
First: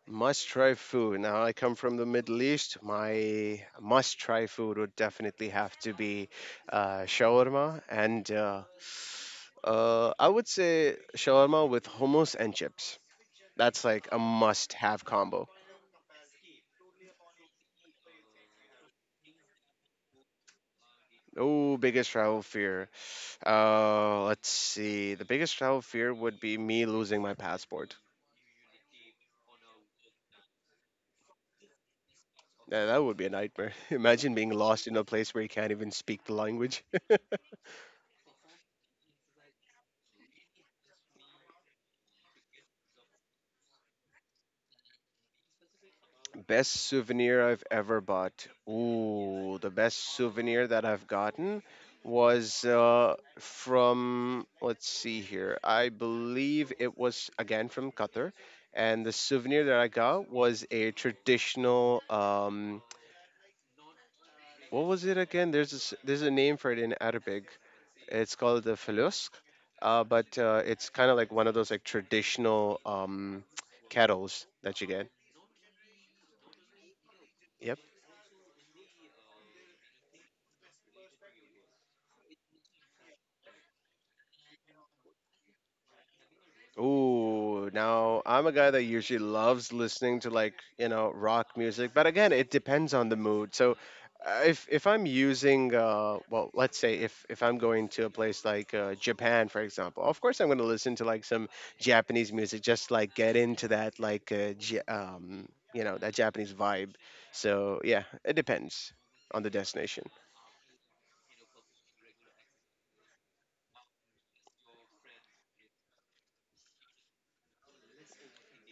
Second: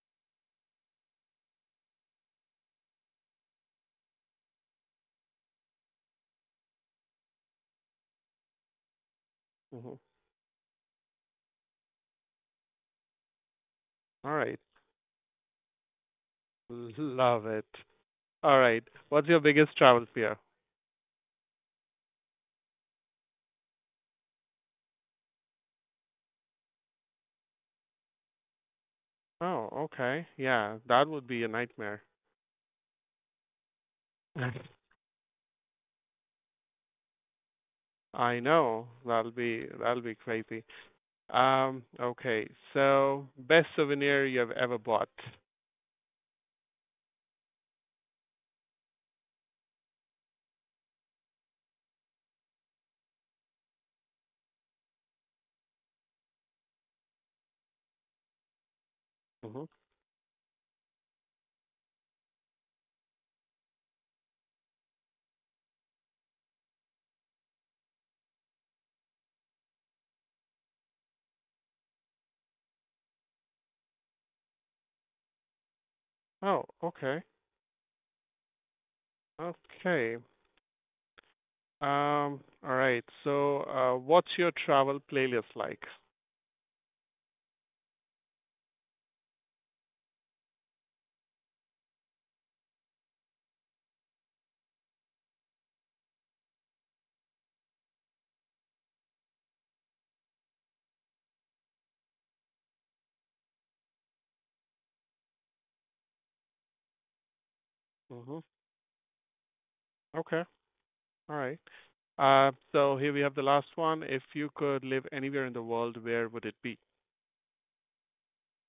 [SPEAKER 1] Must try food. Now, I come from the Middle East. My must try food would definitely have to be shawarma and
[SPEAKER 2] Mhm.
[SPEAKER 1] I would say shawarma with hummus and chips. That's like a
[SPEAKER 2] All right.
[SPEAKER 1] must-have combo.
[SPEAKER 2] Love it. All right. What's your biggest travel fear?
[SPEAKER 1] Oh, biggest travel fear. Let's see. The biggest travel fear would be me losing my passport.
[SPEAKER 2] Oh, okay. Yeah, that would be a nightmare.
[SPEAKER 1] Yeah, that would be a nightmare. Imagine being lost in a place where you can't even speak the language.
[SPEAKER 2] I know. That'll be crazy. Okay. So, best souvenir you have ever bought.
[SPEAKER 1] Best souvenir I've ever bought. Ooh, the best souvenir that I've gotten was from, let's see here, I believe it was again from Qatar. And the souvenir
[SPEAKER 2] Hmm.
[SPEAKER 1] that I got was a traditional what was it again? There's there's a name for it in Arabic. It's called the felusk, but it's kind of like one of those like traditional kettles that you get.
[SPEAKER 2] Oh, okay. Okay. All right. So, what's your travel playlist like?
[SPEAKER 1] Ooh, now I'm a guy that usually loves listening to like, you know, rock music, but again, it depends on the mood. So if I'm using well, let's say if I'm going to a place like Japan, for example, of course I'm going to listen to like some Japanese music, just like get into that like you know, that Japanese vibe. So yeah, it
[SPEAKER 2] Hmm.
[SPEAKER 1] depends on the destination.
[SPEAKER 2] Okay. All right. So here we have the last one. If you could live anywhere in the world, where would it be?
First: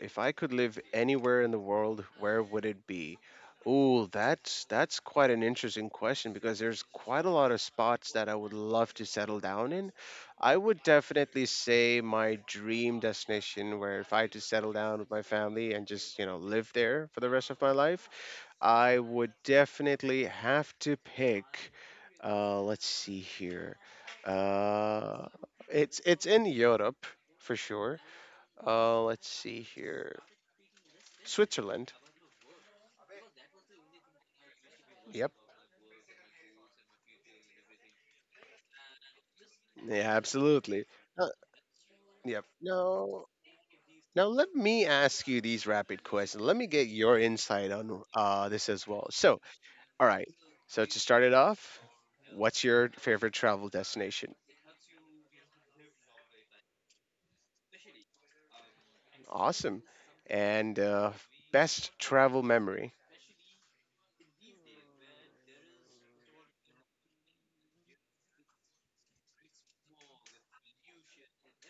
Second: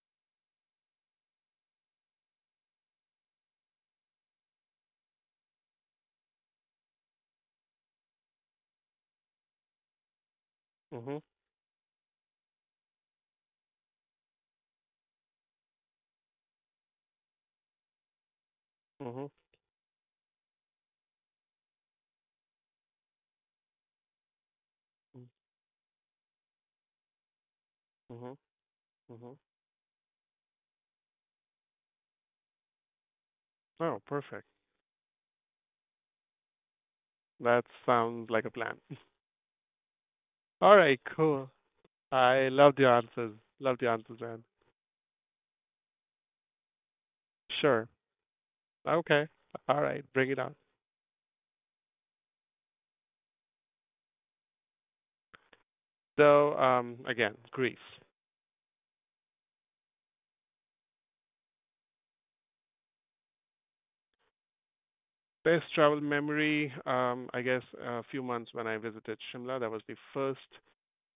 [SPEAKER 1] If I could live anywhere in the world, where would it be? Ooh, that's quite an interesting question, because there's quite a lot of spots that I would love to settle down in. I would
[SPEAKER 2] Hmm.
[SPEAKER 1] definitely say my dream destination where if I had to settle down with my family and just, you know, live there for the rest of my life, I
[SPEAKER 2] Hmm.
[SPEAKER 1] would definitely have to pick let's see here. Uh it's in Europe for sure.
[SPEAKER 2] Hmm.
[SPEAKER 1] Let's
[SPEAKER 2] Hmm.
[SPEAKER 1] see here. Switzerland.
[SPEAKER 2] Oh, perfect.
[SPEAKER 1] Yep.
[SPEAKER 2] That sounds like a plan.
[SPEAKER 1] Yeah,
[SPEAKER 2] All
[SPEAKER 1] absolutely.
[SPEAKER 2] right,
[SPEAKER 1] Uh,
[SPEAKER 2] cool.
[SPEAKER 1] yep.
[SPEAKER 2] I love the
[SPEAKER 1] No.
[SPEAKER 2] answers. Love the answers,
[SPEAKER 1] Now
[SPEAKER 2] man.
[SPEAKER 1] let me ask you these rapid questions. Let me get your insight
[SPEAKER 2] Sure.
[SPEAKER 1] on this as well.
[SPEAKER 2] Okay.
[SPEAKER 1] So,
[SPEAKER 2] All right,
[SPEAKER 1] all right.
[SPEAKER 2] bring it on.
[SPEAKER 1] So to start it off, what's your favorite travel destination?
[SPEAKER 2] So, again, Greece.
[SPEAKER 1] Awesome. And best travel memory.
[SPEAKER 2] Best travel memory, I guess a few months when I visited Shimla. That was the first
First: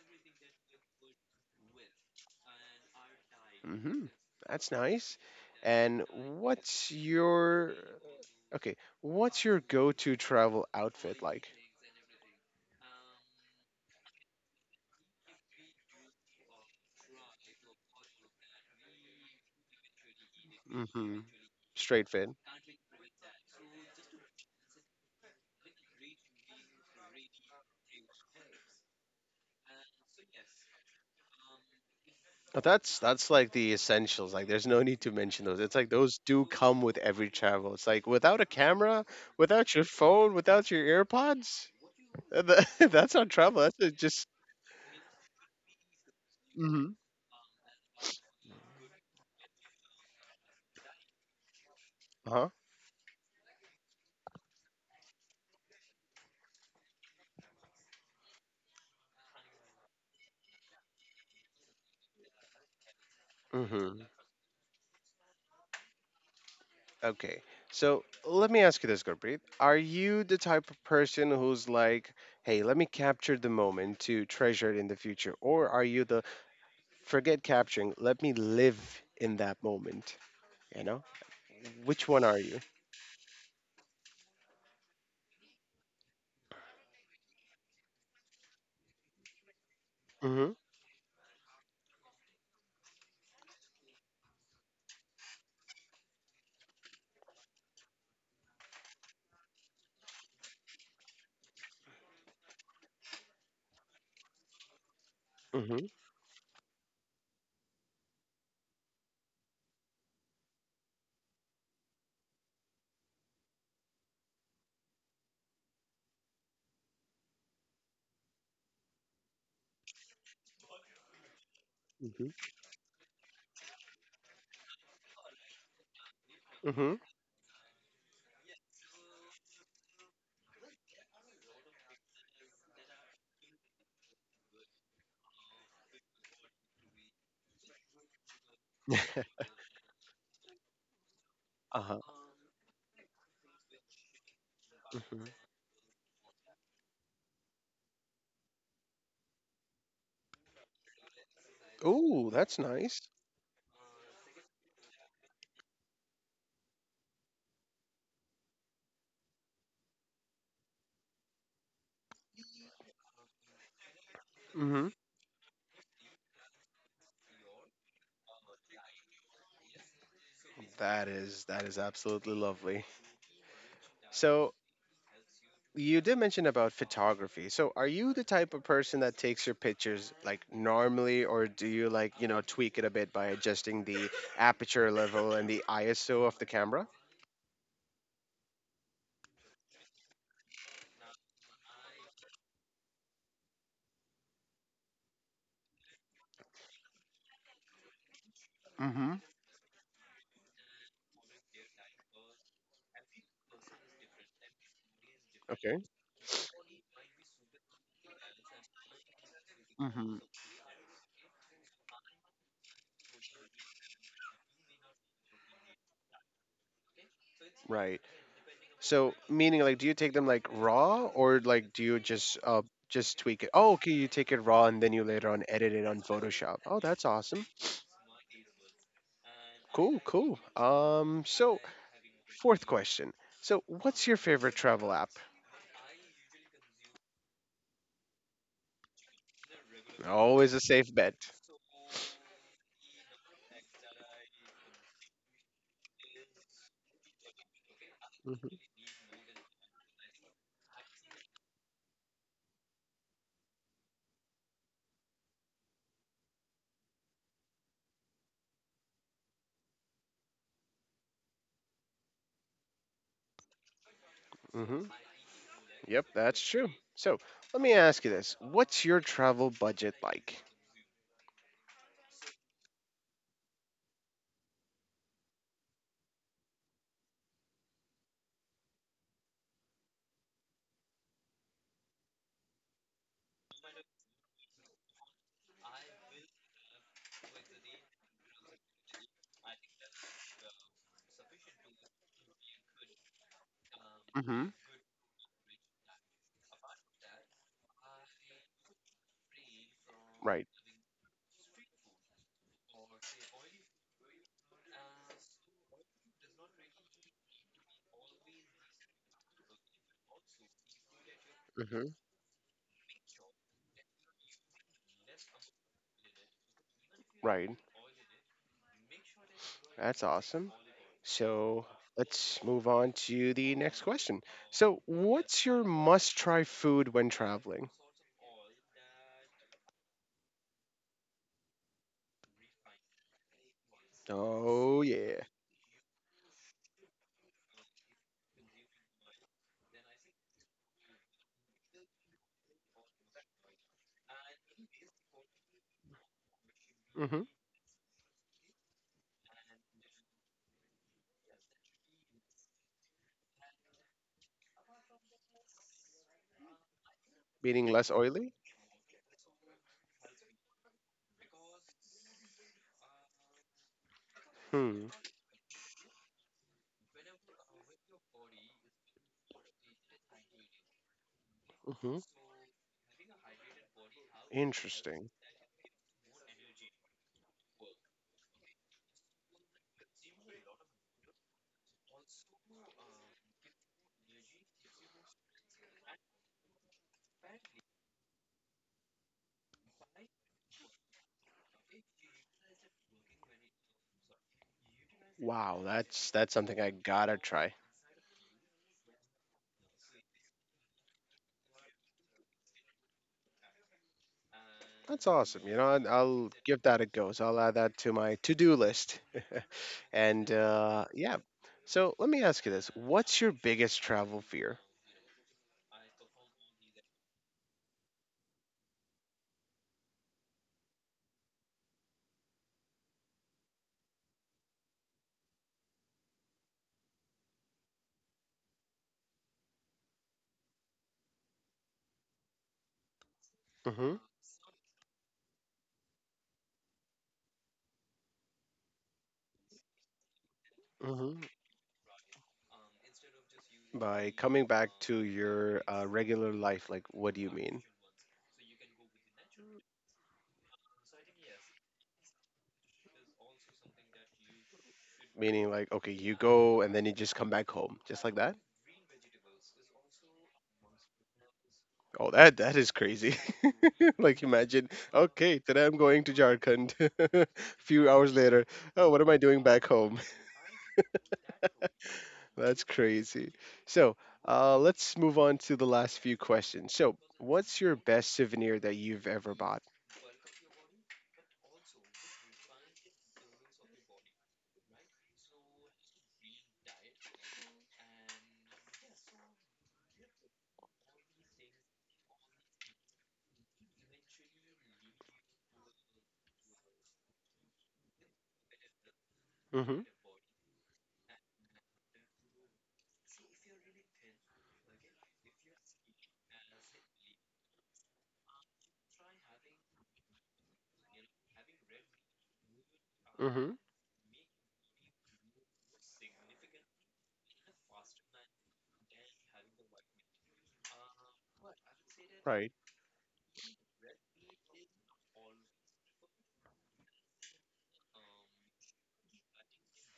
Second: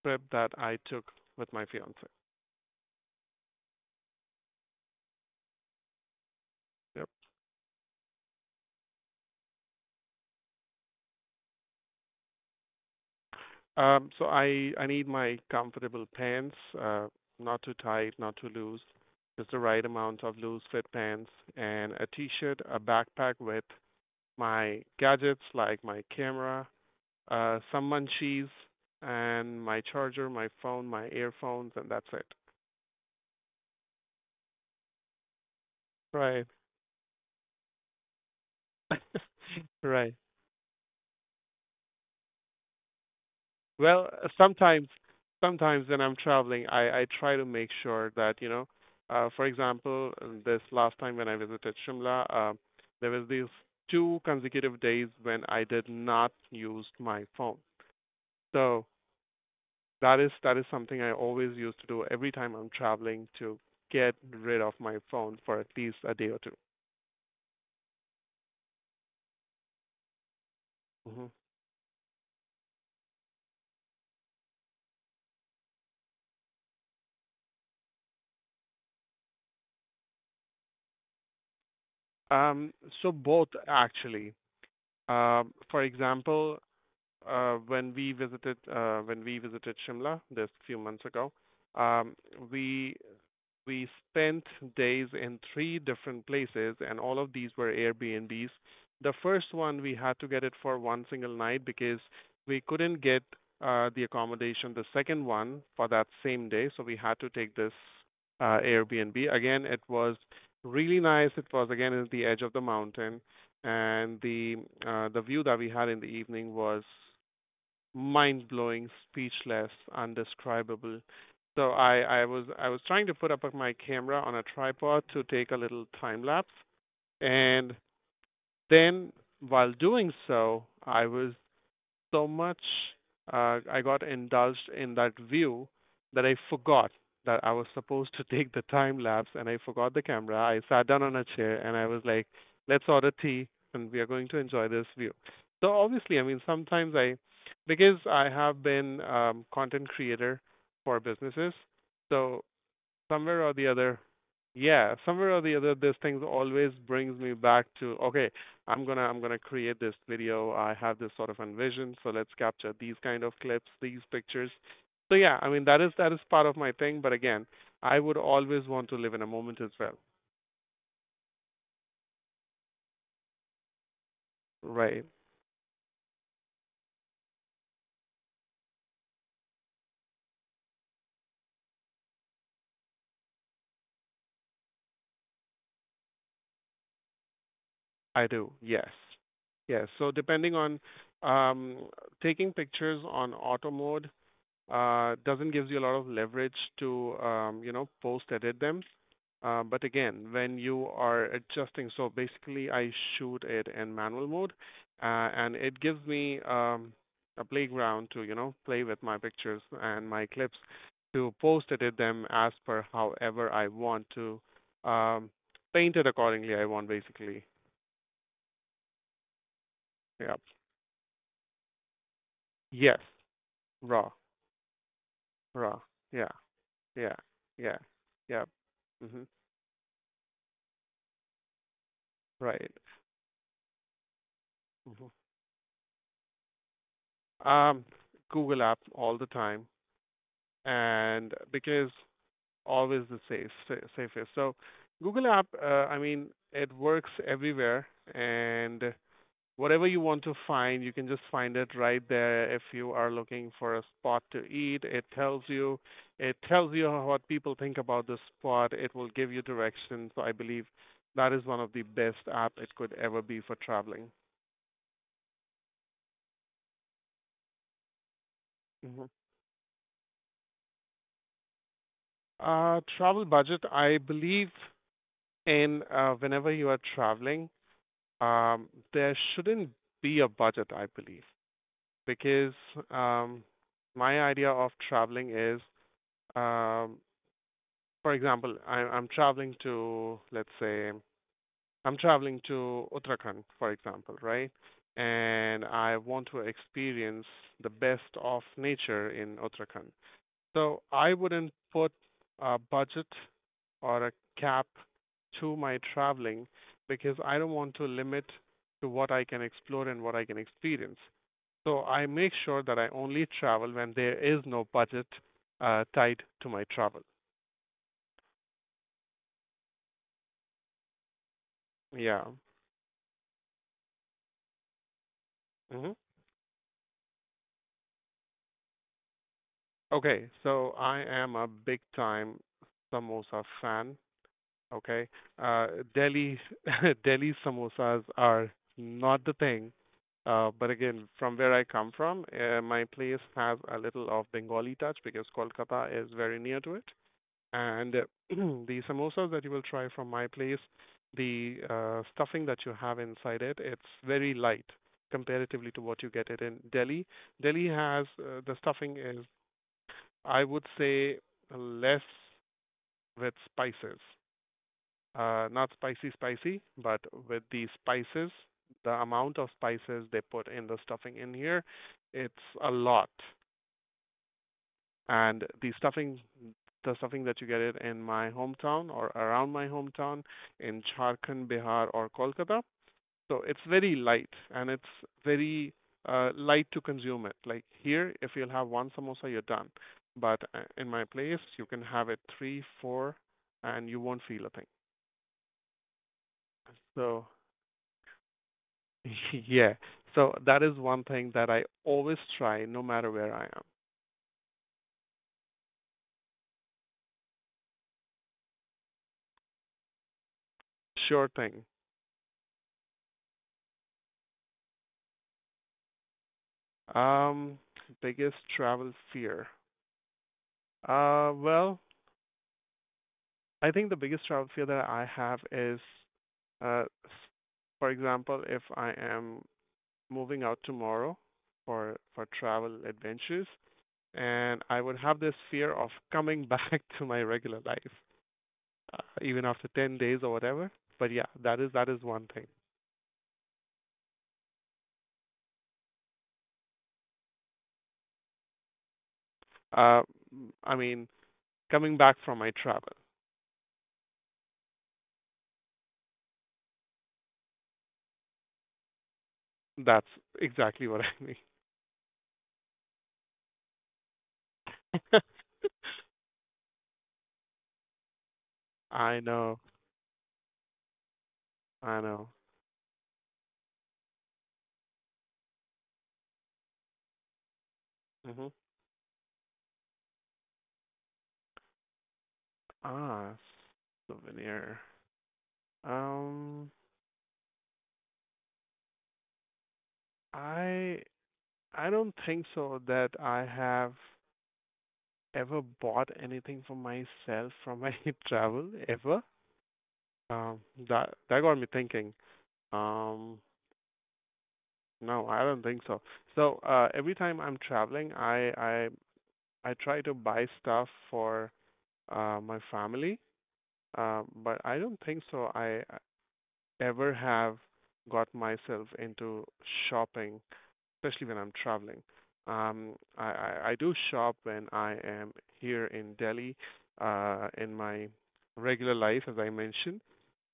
[SPEAKER 2] trip that I took with my fiance.
[SPEAKER 1] hmm That's nice. And
[SPEAKER 2] Yep.
[SPEAKER 1] what's your okay? What's your go-to travel outfit like?
[SPEAKER 2] So I need my comfortable pants, not too tight, not too loose, just the right amount of loose fit pants,
[SPEAKER 1] hmm
[SPEAKER 2] and a t-shirt,
[SPEAKER 1] Straight
[SPEAKER 2] a
[SPEAKER 1] fit.
[SPEAKER 2] backpack with my gadgets like my camera, some munchies, and my charger, my phone, my earphones, and that's it.
[SPEAKER 1] But that's like the essentials. Like there's no need to mention those. It's like
[SPEAKER 2] Right.
[SPEAKER 1] those do come with every travel. It's like without a camera,
[SPEAKER 2] Right.
[SPEAKER 1] without your phone, without your AirPods. That's not
[SPEAKER 2] Well,
[SPEAKER 1] travel. That's just
[SPEAKER 2] sometimes when I'm traveling, I try to
[SPEAKER 1] mm-hmm.
[SPEAKER 2] make sure that, you know, for example, this last time when I visited Shimla,
[SPEAKER 1] uh-huh.
[SPEAKER 2] there was these two consecutive days when I did not use my phone. So that is something I always used to do every time I'm traveling to get rid
[SPEAKER 1] hmm
[SPEAKER 2] of my phone for at least a day or two.
[SPEAKER 1] Okay. So let me ask you this, Gurpreet. Are you the type
[SPEAKER 2] Mm-hmm.
[SPEAKER 1] of person who's like, hey, let me capture the moment to treasure it in the future? Or are you the forget capturing, let me live in that moment? You know? Which
[SPEAKER 2] Um,
[SPEAKER 1] one are
[SPEAKER 2] so
[SPEAKER 1] you?
[SPEAKER 2] both actually. For example, when we visited Shimla this few months
[SPEAKER 1] Mm-hmm.
[SPEAKER 2] ago, um, we we spent days in three different places, and all of these were Airbnbs. The first one, we had to get it for one single night because we couldn't get the accommodation, the second one, for that
[SPEAKER 1] Mm-hmm.
[SPEAKER 2] same day. So we had to take this Airbnb. Again, it was really nice. It was again at the edge of the mountain, and the view that we had in the evening was mind blowing, speechless, undescribable. So I was trying to put up my camera on a tripod to take a little time lapse,
[SPEAKER 1] Mm-hmm.
[SPEAKER 2] and then while doing so, I was so much I got indulged in that view that I forgot that I was supposed to take the time lapse and I forgot the camera. I sat down on a chair and I was like,
[SPEAKER 1] Uh-huh.
[SPEAKER 2] let's order tea and we are going to enjoy this view. So
[SPEAKER 1] hmm
[SPEAKER 2] obviously, I mean, because I have been content creator for businesses, so
[SPEAKER 1] Oh, that's
[SPEAKER 2] somewhere or
[SPEAKER 1] nice.
[SPEAKER 2] the other, yeah, somewhere or the other this thing always brings me back to okay, I'm gonna create this video. I have this sort of envision, so let's capture these kind of clips, these pictures. So yeah,
[SPEAKER 1] Mm-hmm.
[SPEAKER 2] I mean that is part of my thing, but again, I would always want to live in a moment as well.
[SPEAKER 1] That is absolutely lovely.
[SPEAKER 2] Right.
[SPEAKER 1] So you did mention about photography. So are you the type of person that takes your pictures like normally, or do you like, you know, tweak it a bit by adjusting the aperture level and the ISO of the camera?
[SPEAKER 2] I do, yes, yes. So depending on, um taking pictures on auto mode, doesn't gives you a lot of leverage to, you know, post edit them.
[SPEAKER 1] Mm-hmm.
[SPEAKER 2] But again, when you are adjusting, so basically I shoot it in manual mode, uh, and
[SPEAKER 1] Okay.
[SPEAKER 2] it gives me, a playground to, you know, play with my pictures
[SPEAKER 1] Mm-hmm.
[SPEAKER 2] and my clips to post edit them as per however I want to, um, paint it accordingly. I want, basically,
[SPEAKER 1] Right. So meaning like do you
[SPEAKER 2] yeah,
[SPEAKER 1] take them like raw or like do you
[SPEAKER 2] yes,
[SPEAKER 1] just tweak it?
[SPEAKER 2] raw,
[SPEAKER 1] Oh, okay, you take it raw and then you
[SPEAKER 2] raw,
[SPEAKER 1] later on edit
[SPEAKER 2] yeah,
[SPEAKER 1] it on Photoshop.
[SPEAKER 2] yeah,
[SPEAKER 1] Oh, that's
[SPEAKER 2] yeah,
[SPEAKER 1] awesome.
[SPEAKER 2] yeah. Hmm.
[SPEAKER 1] Cool, cool. So
[SPEAKER 2] Right.
[SPEAKER 1] fourth question. So what's your
[SPEAKER 2] Mm-hmm.
[SPEAKER 1] favorite travel app?
[SPEAKER 2] Um, Google app all the time,
[SPEAKER 1] Always a
[SPEAKER 2] and
[SPEAKER 1] safe bet.
[SPEAKER 2] because always the safest. So Google app, I mean, it works everywhere, and
[SPEAKER 1] hmm
[SPEAKER 2] whatever you want to find, you can just find it right there. If you are looking for a spot to eat, it tells you. It tells you what people think about the spot. It will give you directions. So I believe that is one of the best app it could ever be for traveling.
[SPEAKER 1] hmm Yep, that's true. So let me ask you this.
[SPEAKER 2] Hmm.
[SPEAKER 1] What's your travel budget like?
[SPEAKER 2] Uh, travel budget, I believe. And whenever you are traveling, there shouldn't be a budget, I believe, because, um, my idea of traveling is, um, for example, I, I'm traveling to, let's say, I'm traveling to Uttarakhand, for example, right?
[SPEAKER 1] hmm
[SPEAKER 2] And I want to experience the best of nature in Uttarakhand. So
[SPEAKER 1] Right.
[SPEAKER 2] I wouldn't put a budget or a cap to my traveling because I don't want to limit to what I can explore and what I can experience. So I make
[SPEAKER 1] hmm
[SPEAKER 2] sure that I only travel when there is no budget tied to my travel.
[SPEAKER 1] Right. That's awesome. So
[SPEAKER 2] Yeah.
[SPEAKER 1] let's move on to the next question. So,
[SPEAKER 2] Hmm.
[SPEAKER 1] what's your must try food when traveling?
[SPEAKER 2] Okay, so I am a big time samosa fan. Okay,
[SPEAKER 1] Oh,
[SPEAKER 2] uh,
[SPEAKER 1] yeah.
[SPEAKER 2] Delhi Delhi samosas are not the thing. But again, from where I come from, my place has a little of Bengali touch because Kolkata is very near to it.
[SPEAKER 1] hmm
[SPEAKER 2] And the samosas that you will try from my place, the stuffing that you have inside it, it's very light comparatively to what you get it in Delhi. Delhi has,
[SPEAKER 1] Meaning less
[SPEAKER 2] the
[SPEAKER 1] oily?
[SPEAKER 2] stuffing is, I would say, less with spices,
[SPEAKER 1] Hmm.
[SPEAKER 2] not spicy, spicy, but with the spices, the amount of spices they put in the stuffing in here, it's
[SPEAKER 1] hmm
[SPEAKER 2] a lot. And
[SPEAKER 1] Interesting.
[SPEAKER 2] the stuffing that you get it in my hometown or around my hometown in Jharkhand, Bihar, or Kolkata, so it's very light and it's very, light to consume it. Like here, if you'll have one samosa, you're done. But in my place, you can have it three, four, and you won't feel a thing.
[SPEAKER 1] Wow, that's something I
[SPEAKER 2] So
[SPEAKER 1] gotta try.
[SPEAKER 2] yeah. So that is one thing that I always try, no matter where I am.
[SPEAKER 1] That's awesome. You know, and I'll give that a go. So I'll add that to my to-do list. and
[SPEAKER 2] Sure thing.
[SPEAKER 1] yeah, so let me ask you this: What's your biggest travel fear?
[SPEAKER 2] Um, biggest travel fear. Well, I think the biggest travel fear that I have is, uh, s- for example, if I am moving out tomorrow for travel adventures,
[SPEAKER 1] Mm-hmm.
[SPEAKER 2] and I would have this fear of coming back to my regular life, even after 10 days or whatever. But yeah, that is
[SPEAKER 1] Mm-hmm.
[SPEAKER 2] one thing.
[SPEAKER 1] By coming back to your regular life, like what do you mean?
[SPEAKER 2] Uh, I mean, coming back from my travel.
[SPEAKER 1] Meaning like, okay, you go and then you just come back home, just like that?
[SPEAKER 2] That's exactly what I
[SPEAKER 1] Oh, that is crazy. Like imagine,
[SPEAKER 2] mean.
[SPEAKER 1] okay, today I'm going to Jharkhand. Few hours later, oh, what am
[SPEAKER 2] I
[SPEAKER 1] I doing
[SPEAKER 2] know.
[SPEAKER 1] back home?
[SPEAKER 2] I know.
[SPEAKER 1] That's crazy. So, let's move on to the last few questions. So, what's your
[SPEAKER 2] Hmm.
[SPEAKER 1] best souvenir that you've ever bought?
[SPEAKER 2] Ah, souvenir. Um, I I don't think so that I have ever bought anything for myself from my travel ever.
[SPEAKER 1] Mm-hmm.
[SPEAKER 2] Um, that got me thinking. Um, no, I don't think so. So every time I'm traveling, I try to buy stuff for my family.
[SPEAKER 1] Mm-hmm.
[SPEAKER 2] But I don't think so. I, ever have got myself into shopping, especially when I'm traveling.
[SPEAKER 1] Right.
[SPEAKER 2] I do shop when I am here in Delhi, in my regular life, as I mentioned.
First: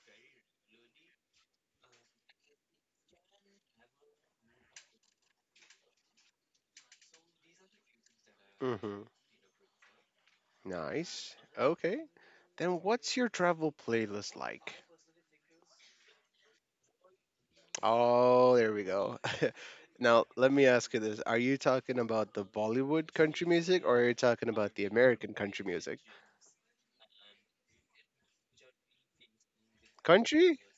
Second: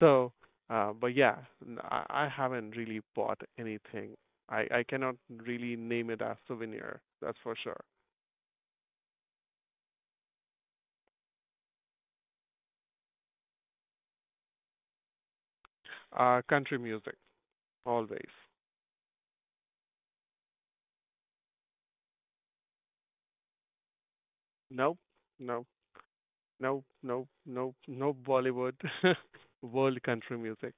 [SPEAKER 2] So, but yeah, I haven't really bought anything. I cannot really name it as souvenir, that's for sure.
[SPEAKER 1] Mm-hmm. Nice. Okay. Then what's your travel playlist like?
[SPEAKER 2] Country music, always.
[SPEAKER 1] Oh, there we go. Now let me ask you this: Are you talking about the Bollywood country music, or are you talking about the
[SPEAKER 2] Nope,
[SPEAKER 1] American country
[SPEAKER 2] no.
[SPEAKER 1] music?
[SPEAKER 2] No, no, no, no Bollywood, world country
[SPEAKER 1] Country?
[SPEAKER 2] music.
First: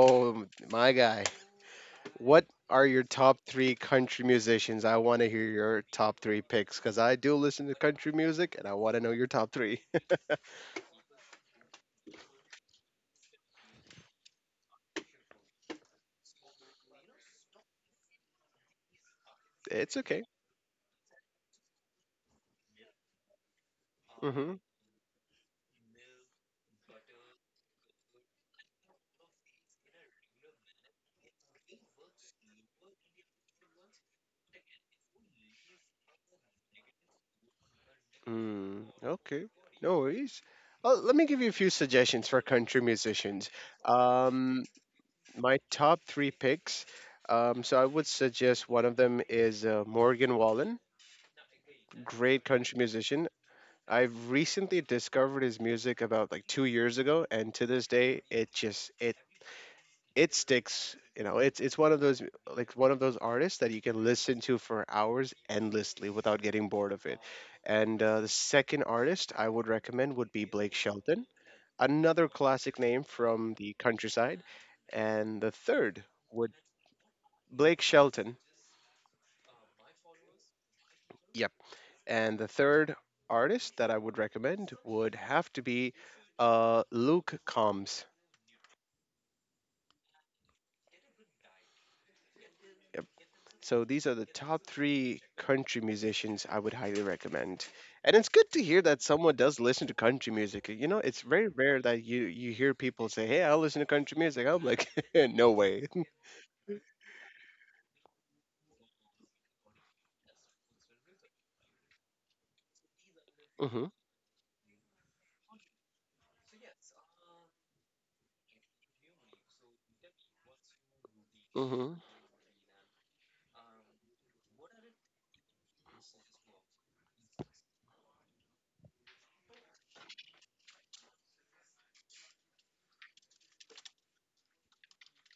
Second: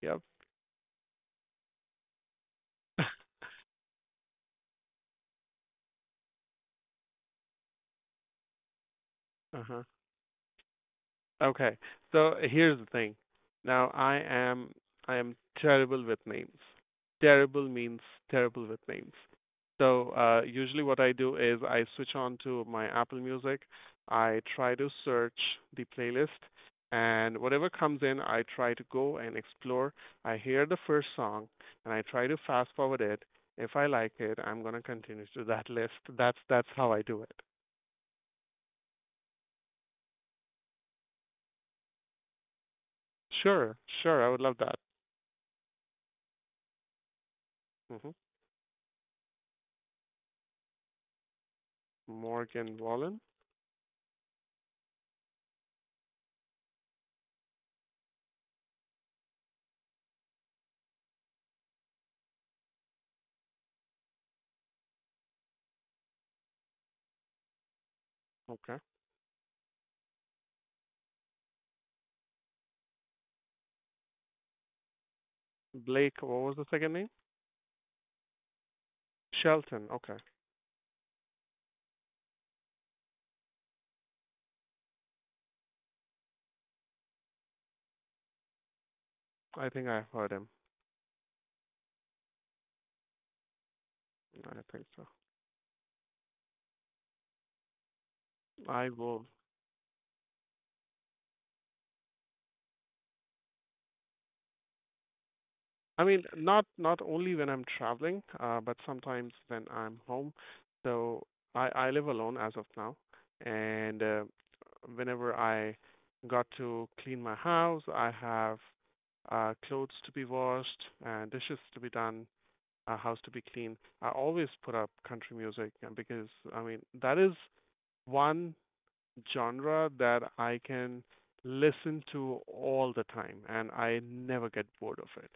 [SPEAKER 2] Yep.
[SPEAKER 1] my guy. What are your top three country musicians? I want to hear your top three picks because I do listen to country music, and I want to know your top three.
[SPEAKER 2] Uh-huh. Okay. So here's the thing. Now I am terrible with names. Terrible means terrible with names.
[SPEAKER 1] It's
[SPEAKER 2] So
[SPEAKER 1] okay.
[SPEAKER 2] usually what I do is I switch on to my Apple Music. I try to search the playlist and whatever comes in I try to go and explore. I hear the first song and I try to fast forward it. If I like it, I'm going to continue to that list. That's how I do it.
[SPEAKER 1] Mm, okay, no worries. Well, let me give you a few suggestions for country musicians.
[SPEAKER 2] Sure. Sure. I would love
[SPEAKER 1] Um,
[SPEAKER 2] that.
[SPEAKER 1] my top three picks. So I would
[SPEAKER 2] Hmm.
[SPEAKER 1] suggest one of them is Morgan Wallen, great
[SPEAKER 2] Morgan
[SPEAKER 1] country
[SPEAKER 2] Wallen.
[SPEAKER 1] musician. I've recently discovered his music about like 2 years ago, and to this day, it sticks, you know. It's one of those, like, one of those artists that you can listen to for hours endlessly without getting bored of it. And the
[SPEAKER 2] Okay.
[SPEAKER 1] second artist I would recommend would be Blake Shelton, another classic name from the countryside. And the third
[SPEAKER 2] Blake, what
[SPEAKER 1] would,
[SPEAKER 2] was the second name?
[SPEAKER 1] Blake Shelton,
[SPEAKER 2] Shelton. Okay.
[SPEAKER 1] yep. And the third artist that I would recommend would have to be Luke Combs.
[SPEAKER 2] I think I've heard him.
[SPEAKER 1] So these are the
[SPEAKER 2] I
[SPEAKER 1] top
[SPEAKER 2] think so.
[SPEAKER 1] three country musicians I would highly recommend. And it's good to hear
[SPEAKER 2] I
[SPEAKER 1] that
[SPEAKER 2] will.
[SPEAKER 1] someone does listen to country music. You know, it's very rare that you hear people say, "Hey, I listen to country music." I'm like, "No way."
[SPEAKER 2] I mean, not only when I'm traveling, but sometimes when I'm home. So I live alone as of now,
[SPEAKER 1] hmm
[SPEAKER 2] and whenever I got to clean my house, I have clothes to be washed and dishes to be
[SPEAKER 1] hmm
[SPEAKER 2] done, a house to be clean. I always put up country music because I mean that is one genre that I can listen to all the time and I never get bored of it.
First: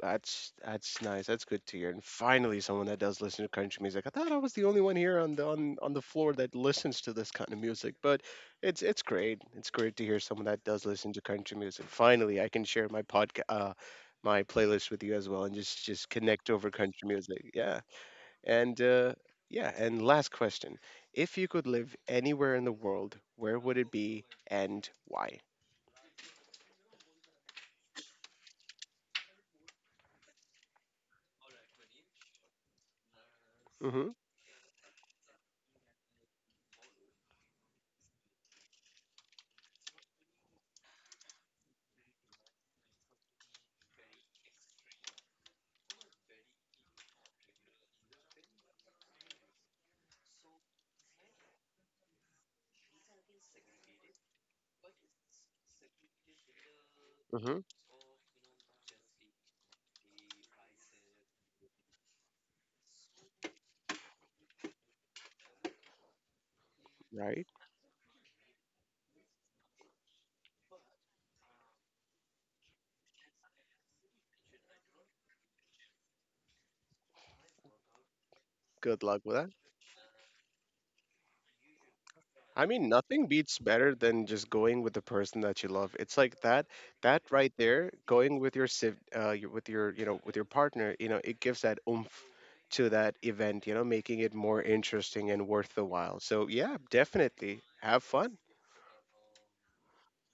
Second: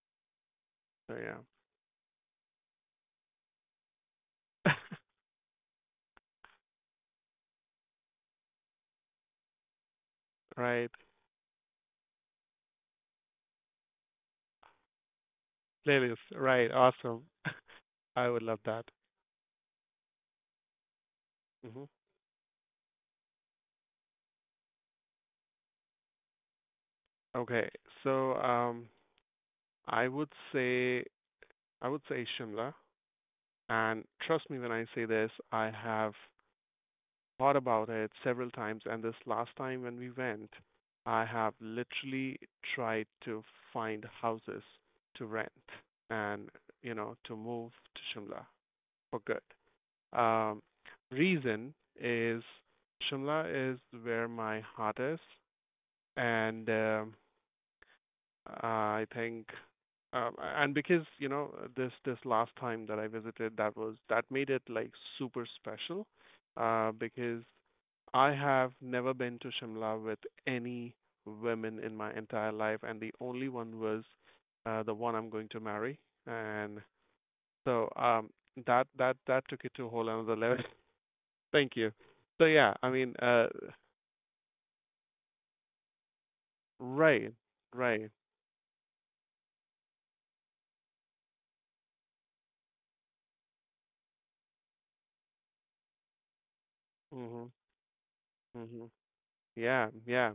[SPEAKER 1] That's
[SPEAKER 2] So
[SPEAKER 1] nice.
[SPEAKER 2] yeah.
[SPEAKER 1] That's good to hear. And finally, someone that does listen to country music. I thought I was the only one here on the floor that listens to this kind of music, but it's great. It's great to hear someone that does
[SPEAKER 2] Right.
[SPEAKER 1] listen to country music. Finally, I can share my podcast, my playlist with you as well, and just
[SPEAKER 2] Playlist.
[SPEAKER 1] connect over
[SPEAKER 2] Right.
[SPEAKER 1] country
[SPEAKER 2] Awesome.
[SPEAKER 1] music. Yeah,
[SPEAKER 2] I would love
[SPEAKER 1] and
[SPEAKER 2] that.
[SPEAKER 1] yeah, and last question: If you could
[SPEAKER 2] Hmm.
[SPEAKER 1] live anywhere in the world, where would it be, and why?
[SPEAKER 2] Okay. So I would say, Shimla, and
[SPEAKER 1] Mm-hmm.
[SPEAKER 2] trust me when I say this, I have thought about it several times, and this last time when we went, I have literally tried to find houses to rent and, you know, to move to Shimla for good. Um, Reason is Shimla is where my heart is, and
[SPEAKER 1] Mm-hmm.
[SPEAKER 2] I think, uh, and because you know this this last time that I visited, that was that made it like super special, because
[SPEAKER 1] Right.
[SPEAKER 2] I have never been to Shimla with any women in my entire life, and the only one was the one I'm going to marry, and so that
[SPEAKER 1] Good
[SPEAKER 2] that
[SPEAKER 1] luck with
[SPEAKER 2] that
[SPEAKER 1] that.
[SPEAKER 2] took it to a whole another level. Thank you. So
[SPEAKER 1] I
[SPEAKER 2] yeah, I
[SPEAKER 1] mean,
[SPEAKER 2] mean,
[SPEAKER 1] nothing beats better than just going with the person that you love. It's like that, that
[SPEAKER 2] right,
[SPEAKER 1] right there,
[SPEAKER 2] right.
[SPEAKER 1] going with your with your, you know, with your partner. You know, it gives that oomph to that event, you know, making it more interesting and worth the while. So yeah,
[SPEAKER 2] Mhm,
[SPEAKER 1] definitely have fun.
[SPEAKER 2] mhm. Yeah, yeah.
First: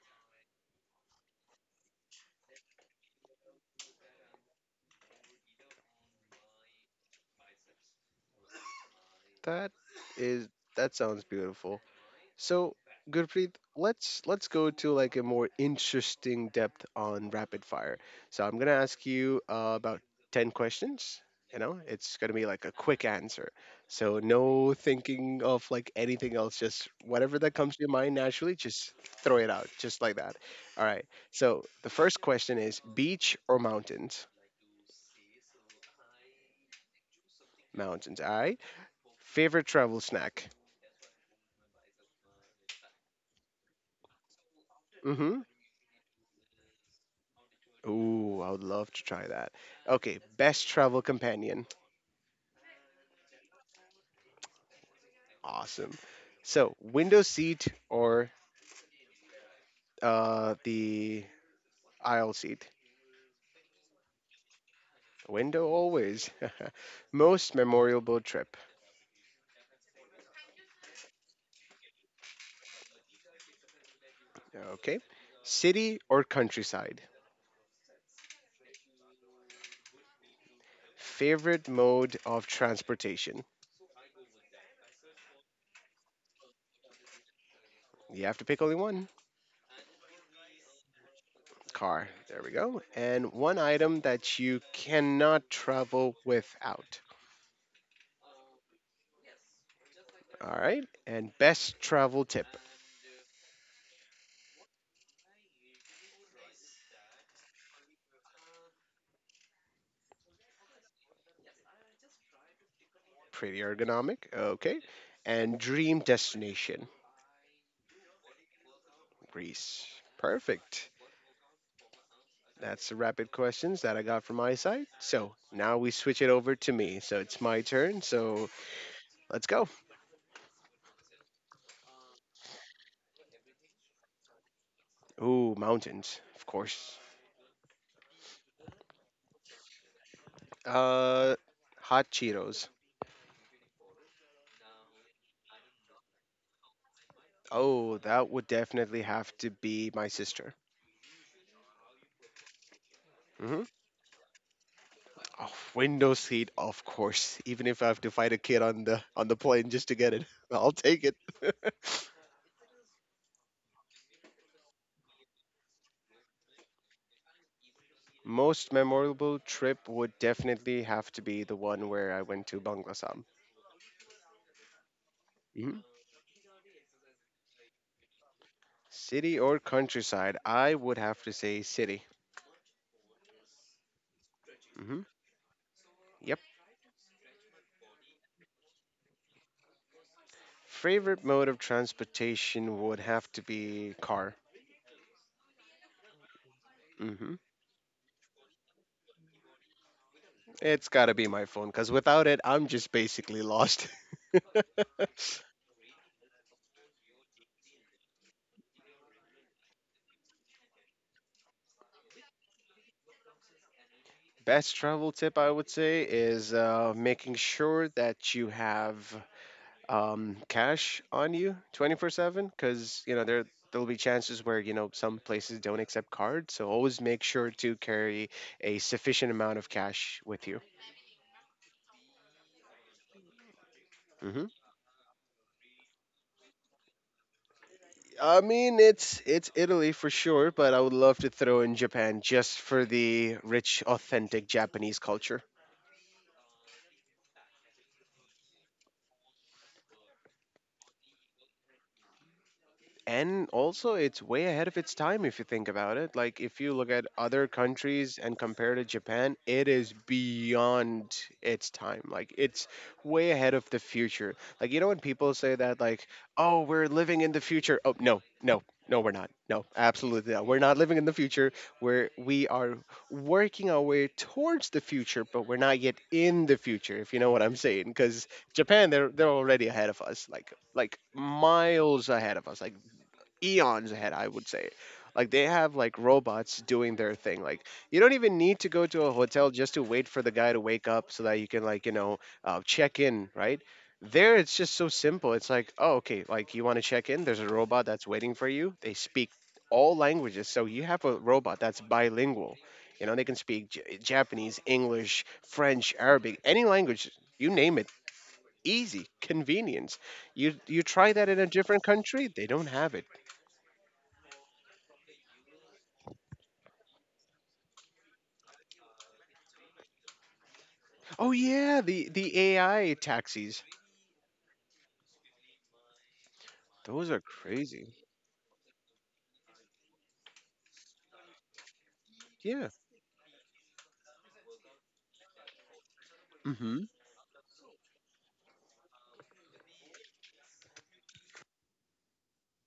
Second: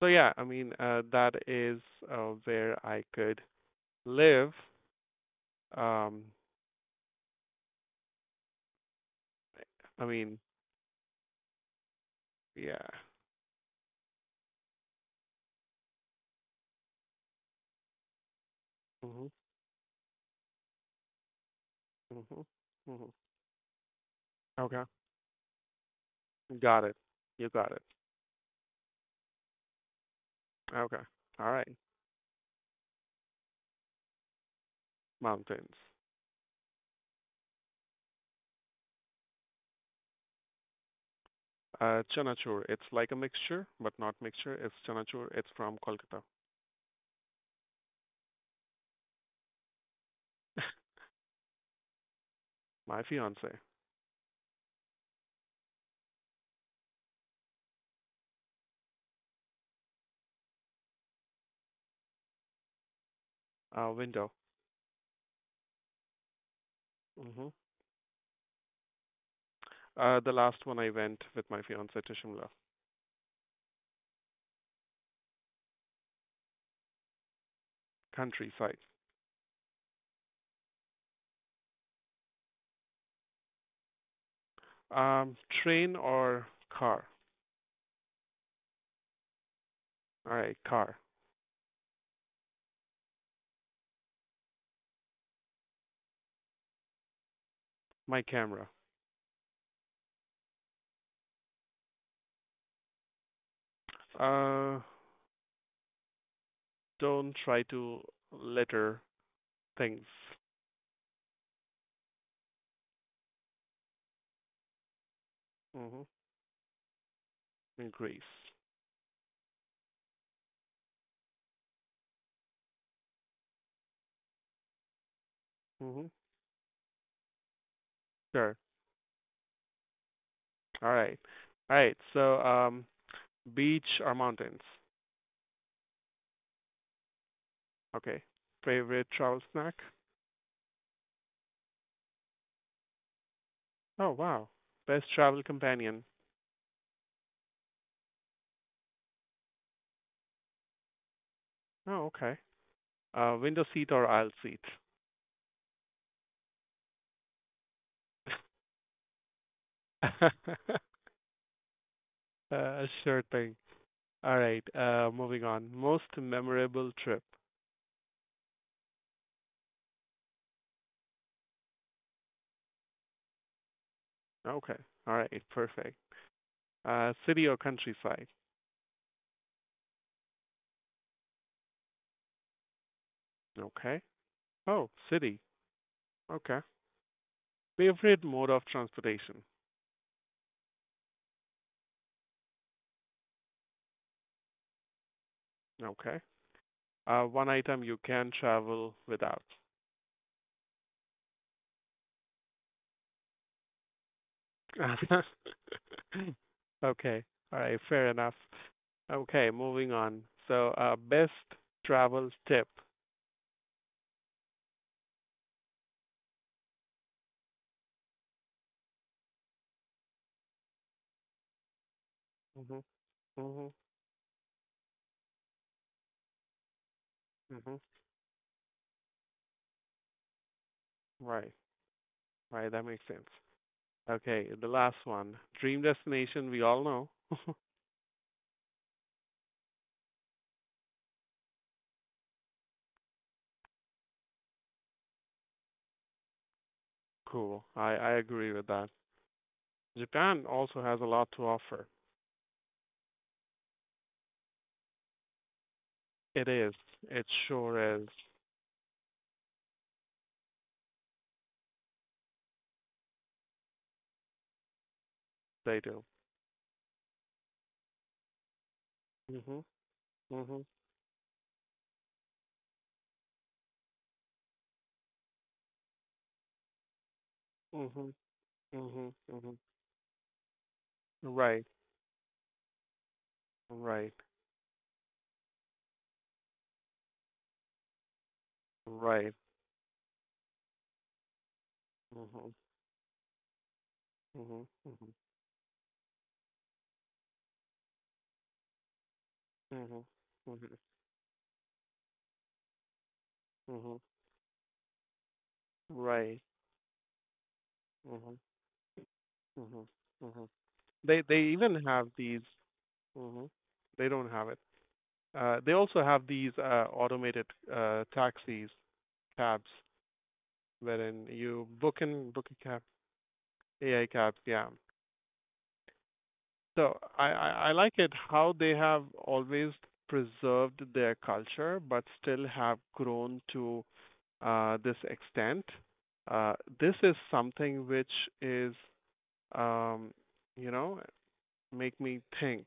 [SPEAKER 2] So yeah, I mean, that is where I could live. Um,
[SPEAKER 1] That
[SPEAKER 2] I mean,
[SPEAKER 1] is, that sounds beautiful. So,
[SPEAKER 2] yeah.
[SPEAKER 1] Gurpreet, let's go to like a more interesting depth on rapid fire. So, I'm gonna ask
[SPEAKER 2] Mhm.
[SPEAKER 1] you about 10 questions. You know, it's gonna be
[SPEAKER 2] Mhm.
[SPEAKER 1] like a quick
[SPEAKER 2] Mhm.
[SPEAKER 1] answer. So, no
[SPEAKER 2] Okay.
[SPEAKER 1] thinking of like anything else.
[SPEAKER 2] Got
[SPEAKER 1] Just
[SPEAKER 2] it.
[SPEAKER 1] whatever
[SPEAKER 2] You
[SPEAKER 1] that
[SPEAKER 2] got
[SPEAKER 1] comes to
[SPEAKER 2] it.
[SPEAKER 1] your mind naturally, just throw it out, just like that. All
[SPEAKER 2] Okay.
[SPEAKER 1] right.
[SPEAKER 2] All
[SPEAKER 1] So,
[SPEAKER 2] right.
[SPEAKER 1] the first question is beach or mountains?
[SPEAKER 2] Mountains.
[SPEAKER 1] Mountains. All right. Favorite travel snack?
[SPEAKER 2] Chanachur. It's like a mixture, but not mixture. It's Chanachur.
[SPEAKER 1] Mm-hmm.
[SPEAKER 2] It's from Kolkata.
[SPEAKER 1] Ooh, I would love to try that. Okay, best travel companion.
[SPEAKER 2] My fiance.
[SPEAKER 1] Awesome. So, window seat or the aisle seat?
[SPEAKER 2] Window.
[SPEAKER 1] Window always.
[SPEAKER 2] Hmm
[SPEAKER 1] Most memorable trip.
[SPEAKER 2] The last one I went with my fiance to Shimla.
[SPEAKER 1] Okay. City or countryside?
[SPEAKER 2] Countryside.
[SPEAKER 1] Favorite mode of transportation?
[SPEAKER 2] Um, train or car?
[SPEAKER 1] You have to pick only one.
[SPEAKER 2] All right, car.
[SPEAKER 1] Car. There we go. And one item that you cannot travel without.
[SPEAKER 2] My camera.
[SPEAKER 1] All right. And best travel tip?
[SPEAKER 2] Uh, don't try to litter things
[SPEAKER 1] Pretty ergonomic. Okay. And dream
[SPEAKER 2] hmm
[SPEAKER 1] destination?
[SPEAKER 2] in Greece.
[SPEAKER 1] Greece. Perfect. That's the rapid questions that I got from my side. So now we
[SPEAKER 2] Hmm
[SPEAKER 1] switch it over to me. So it's my turn. So
[SPEAKER 2] Sure.
[SPEAKER 1] let's go.
[SPEAKER 2] All right. All right. So, beach or mountains?
[SPEAKER 1] Ooh, mountains, of course.
[SPEAKER 2] Okay. Favorite travel snack?
[SPEAKER 1] Uh, hot Cheetos.
[SPEAKER 2] Oh, wow. Best travel companion?
[SPEAKER 1] Oh, that would definitely have to be my sister.
[SPEAKER 2] Oh, okay.
[SPEAKER 1] hmm
[SPEAKER 2] Window seat or aisle seat?
[SPEAKER 1] Oh, window seat, of course. Even if I have to fight a kid on the plane just to get it,
[SPEAKER 2] uh,
[SPEAKER 1] I'll take it.
[SPEAKER 2] sure thing. All right. Moving on. Most memorable trip?
[SPEAKER 1] Most memorable trip would definitely have to be the one where I went to Bangladesh.
[SPEAKER 2] Okay. All right. Perfect. City or countryside?
[SPEAKER 1] City or countryside? I would have to say city.
[SPEAKER 2] Okay. Oh,
[SPEAKER 1] hmm
[SPEAKER 2] city.
[SPEAKER 1] Yep.
[SPEAKER 2] Okay. Favorite mode of transportation?
[SPEAKER 1] Favorite mode of transportation would have to be car.
[SPEAKER 2] Okay.
[SPEAKER 1] hmm
[SPEAKER 2] One item you can travel without.
[SPEAKER 1] It's got to be my phone because without it, I'm just basically lost.
[SPEAKER 2] Okay. All right. Fair enough. Okay. Moving on. So, best travel tip.
[SPEAKER 1] Best travel tip I would say is making sure that you have cash on you 24/7
[SPEAKER 2] Hmm
[SPEAKER 1] because you know there
[SPEAKER 2] hmm
[SPEAKER 1] there'll be chances where you know some places don't accept cards. So always make sure to
[SPEAKER 2] hmm
[SPEAKER 1] carry a sufficient amount of cash with you.
[SPEAKER 2] Right. Right. That makes sense.
[SPEAKER 1] Mhm.
[SPEAKER 2] Okay. The last one. Dream destination. We all know.
[SPEAKER 1] I mean, it's Italy for sure, but I would love to throw in Japan just for the rich, authentic Japanese culture.
[SPEAKER 2] Cool. I agree with that. Japan also has a lot to offer.
[SPEAKER 1] And also it's way ahead of its time if you think about it. Like
[SPEAKER 2] It
[SPEAKER 1] if you
[SPEAKER 2] is.
[SPEAKER 1] look at
[SPEAKER 2] It
[SPEAKER 1] other
[SPEAKER 2] sure is.
[SPEAKER 1] countries and compare to Japan, it is beyond its time. Like it's way ahead of the future. Like, you know, when people say that
[SPEAKER 2] They do.
[SPEAKER 1] like, oh, we're living in the future, oh no no, no we're not,
[SPEAKER 2] Hmm
[SPEAKER 1] no absolutely not, we're
[SPEAKER 2] hmm
[SPEAKER 1] not living in the future. We are working our way towards the future but we're not yet in the future, if you know what I'm saying,
[SPEAKER 2] Mhm,
[SPEAKER 1] because Japan, they're
[SPEAKER 2] mhm,
[SPEAKER 1] they're
[SPEAKER 2] mhm.
[SPEAKER 1] already ahead of us, like
[SPEAKER 2] Right,
[SPEAKER 1] miles ahead of us, like eons ahead,
[SPEAKER 2] right,
[SPEAKER 1] I would say. Like they have like robots doing their thing. Like you don't even need to go to a
[SPEAKER 2] right.
[SPEAKER 1] hotel just to wait for the guy to wake up so that you can, like, you know,
[SPEAKER 2] Mhm,
[SPEAKER 1] check in, right? There, it's
[SPEAKER 2] mhm,
[SPEAKER 1] just so
[SPEAKER 2] mhm,
[SPEAKER 1] simple. It's like, oh, okay, like you want to check in. There's a robot that's waiting for you. They speak
[SPEAKER 2] mhm,
[SPEAKER 1] all languages, so
[SPEAKER 2] mhm,
[SPEAKER 1] you have a robot that's bilingual. You know, they can speak
[SPEAKER 2] mhm.
[SPEAKER 1] Japanese, English, French, Arabic,
[SPEAKER 2] Right.
[SPEAKER 1] any language. You name it.
[SPEAKER 2] Mhm,
[SPEAKER 1] Easy,
[SPEAKER 2] mhm,
[SPEAKER 1] convenience.
[SPEAKER 2] mhm.
[SPEAKER 1] You try that in
[SPEAKER 2] They
[SPEAKER 1] a
[SPEAKER 2] even
[SPEAKER 1] different
[SPEAKER 2] have
[SPEAKER 1] country,
[SPEAKER 2] these.
[SPEAKER 1] they don't have it.
[SPEAKER 2] Mhm. They don't have it. They also have these automated taxis, cabs, wherein
[SPEAKER 1] Oh
[SPEAKER 2] you
[SPEAKER 1] yeah,
[SPEAKER 2] book and
[SPEAKER 1] the
[SPEAKER 2] book a cab,
[SPEAKER 1] AI taxis.
[SPEAKER 2] AI cabs. Yeah. So
[SPEAKER 1] Those are
[SPEAKER 2] I
[SPEAKER 1] crazy.
[SPEAKER 2] like it how they have always preserved their culture, but still
[SPEAKER 1] Yeah.
[SPEAKER 2] have grown to this extent. Uh,
[SPEAKER 1] hmm
[SPEAKER 2] this is something which is, um, you know, make me think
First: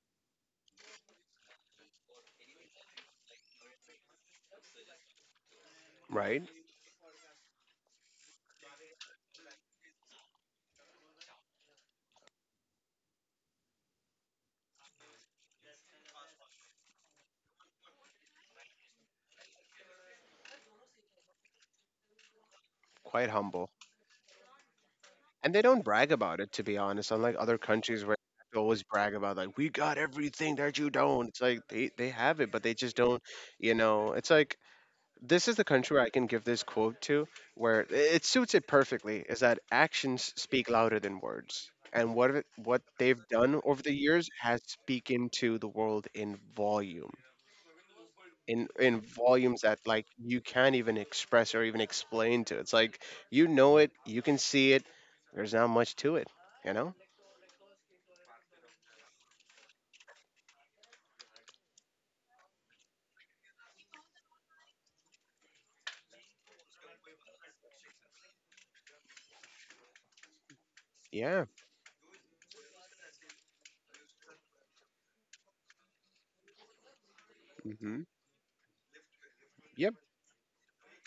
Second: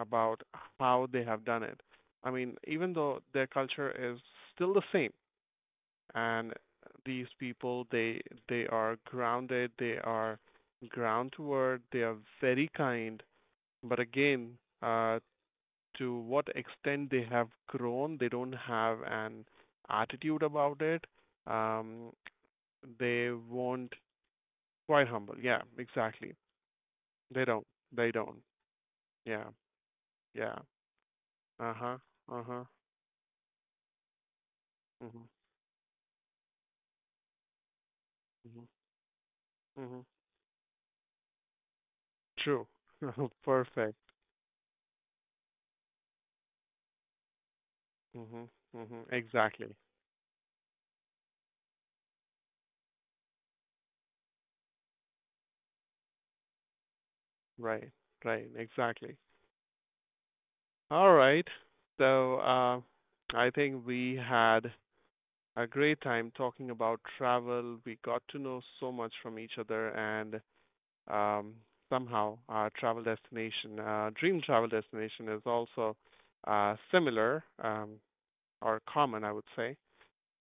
[SPEAKER 2] about how they have done it. I mean, even though their culture is still the same,
[SPEAKER 1] Right.
[SPEAKER 2] and these people they are grounded, they are groundward, they are very kind, but again, uh, to what extent they have grown, they don't have an attitude about it. Um,
[SPEAKER 1] Quite
[SPEAKER 2] they
[SPEAKER 1] humble,
[SPEAKER 2] won't quite humble.
[SPEAKER 1] and
[SPEAKER 2] Yeah,
[SPEAKER 1] they don't brag
[SPEAKER 2] exactly.
[SPEAKER 1] about it. To be honest, unlike
[SPEAKER 2] They
[SPEAKER 1] other
[SPEAKER 2] don't.
[SPEAKER 1] countries
[SPEAKER 2] They
[SPEAKER 1] where
[SPEAKER 2] don't.
[SPEAKER 1] they always brag about
[SPEAKER 2] Yeah.
[SPEAKER 1] like we got
[SPEAKER 2] Yeah.
[SPEAKER 1] everything that you don't. It's like they
[SPEAKER 2] Uh-huh.
[SPEAKER 1] they have it, but
[SPEAKER 2] Uh-huh.
[SPEAKER 1] they just don't. You know, it's like
[SPEAKER 2] Mhm.
[SPEAKER 1] this is the country where I can give this quote to where it suits
[SPEAKER 2] Mhm.
[SPEAKER 1] it perfectly. Is that
[SPEAKER 2] Mhm.
[SPEAKER 1] actions speak louder than words. And what
[SPEAKER 2] True.
[SPEAKER 1] what they've done over the
[SPEAKER 2] Perfect.
[SPEAKER 1] years has speak into the world in volume
[SPEAKER 2] Mhm.
[SPEAKER 1] in
[SPEAKER 2] Mhm.
[SPEAKER 1] volumes
[SPEAKER 2] Exactly.
[SPEAKER 1] that like you can't even express or even explain to. It's like you know it, you can see it. There's not much to it, you know.
[SPEAKER 2] Right. Right. Exactly. All right. So, I think we had a great time talking about travel. We got to know so much from each other, and
[SPEAKER 1] Yeah.
[SPEAKER 2] um, somehow our travel destination, dream travel destination, is also
[SPEAKER 1] hmm
[SPEAKER 2] similar or common,
[SPEAKER 1] Yep.
[SPEAKER 2] I would say.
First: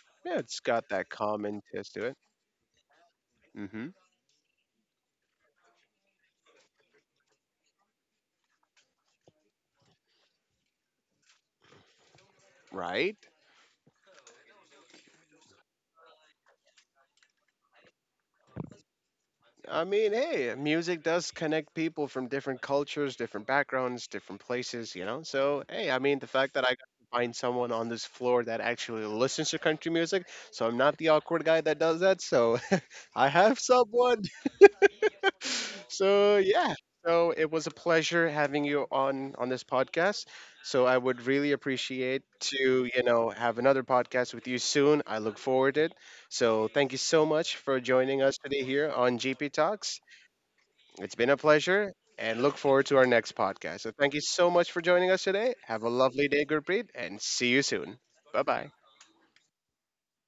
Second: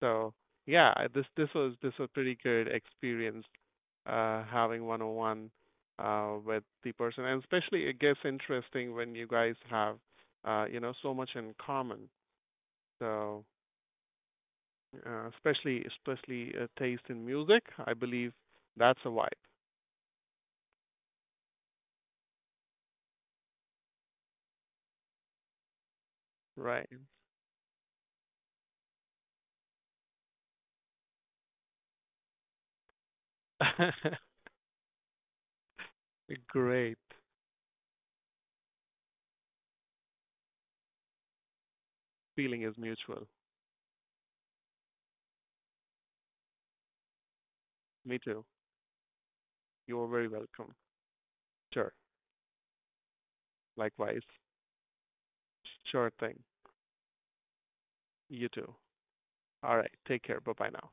[SPEAKER 2] So
[SPEAKER 1] Yeah, it's got
[SPEAKER 2] yeah, I-
[SPEAKER 1] that
[SPEAKER 2] this
[SPEAKER 1] common
[SPEAKER 2] was this
[SPEAKER 1] taste
[SPEAKER 2] was
[SPEAKER 1] to it.
[SPEAKER 2] pretty good experience having one-on-one with the person, and especially it gets interesting when you guys have you know so much in common. So
[SPEAKER 1] Right.
[SPEAKER 2] especially taste in music, I believe that's a vibe,
[SPEAKER 1] I mean, hey, music does connect people from different cultures, different backgrounds, different places, you know? So, hey, I mean,
[SPEAKER 2] right?
[SPEAKER 1] the fact that I got to find someone on this floor that actually listens to country music, so I'm not the awkward guy that does that, so I have someone.
[SPEAKER 2] Great.
[SPEAKER 1] So yeah, so it was a pleasure having you on this podcast. So I would really
[SPEAKER 2] Feeling is
[SPEAKER 1] appreciate
[SPEAKER 2] mutual.
[SPEAKER 1] to, you know, have another podcast with you soon. I look forward it. So thank you so
[SPEAKER 2] Me
[SPEAKER 1] much for
[SPEAKER 2] too.
[SPEAKER 1] joining us today here on
[SPEAKER 2] You are
[SPEAKER 1] GP
[SPEAKER 2] very
[SPEAKER 1] Talks.
[SPEAKER 2] welcome.
[SPEAKER 1] It's
[SPEAKER 2] Sure.
[SPEAKER 1] been a pleasure and look forward to our next
[SPEAKER 2] Likewise.
[SPEAKER 1] podcast. So thank you so much for joining us
[SPEAKER 2] Sure
[SPEAKER 1] today.
[SPEAKER 2] thing.
[SPEAKER 1] Have a lovely day, Gurpreet, and see you
[SPEAKER 2] You
[SPEAKER 1] soon.
[SPEAKER 2] too.
[SPEAKER 1] Bye bye.
[SPEAKER 2] All right. Take care. Bye bye now.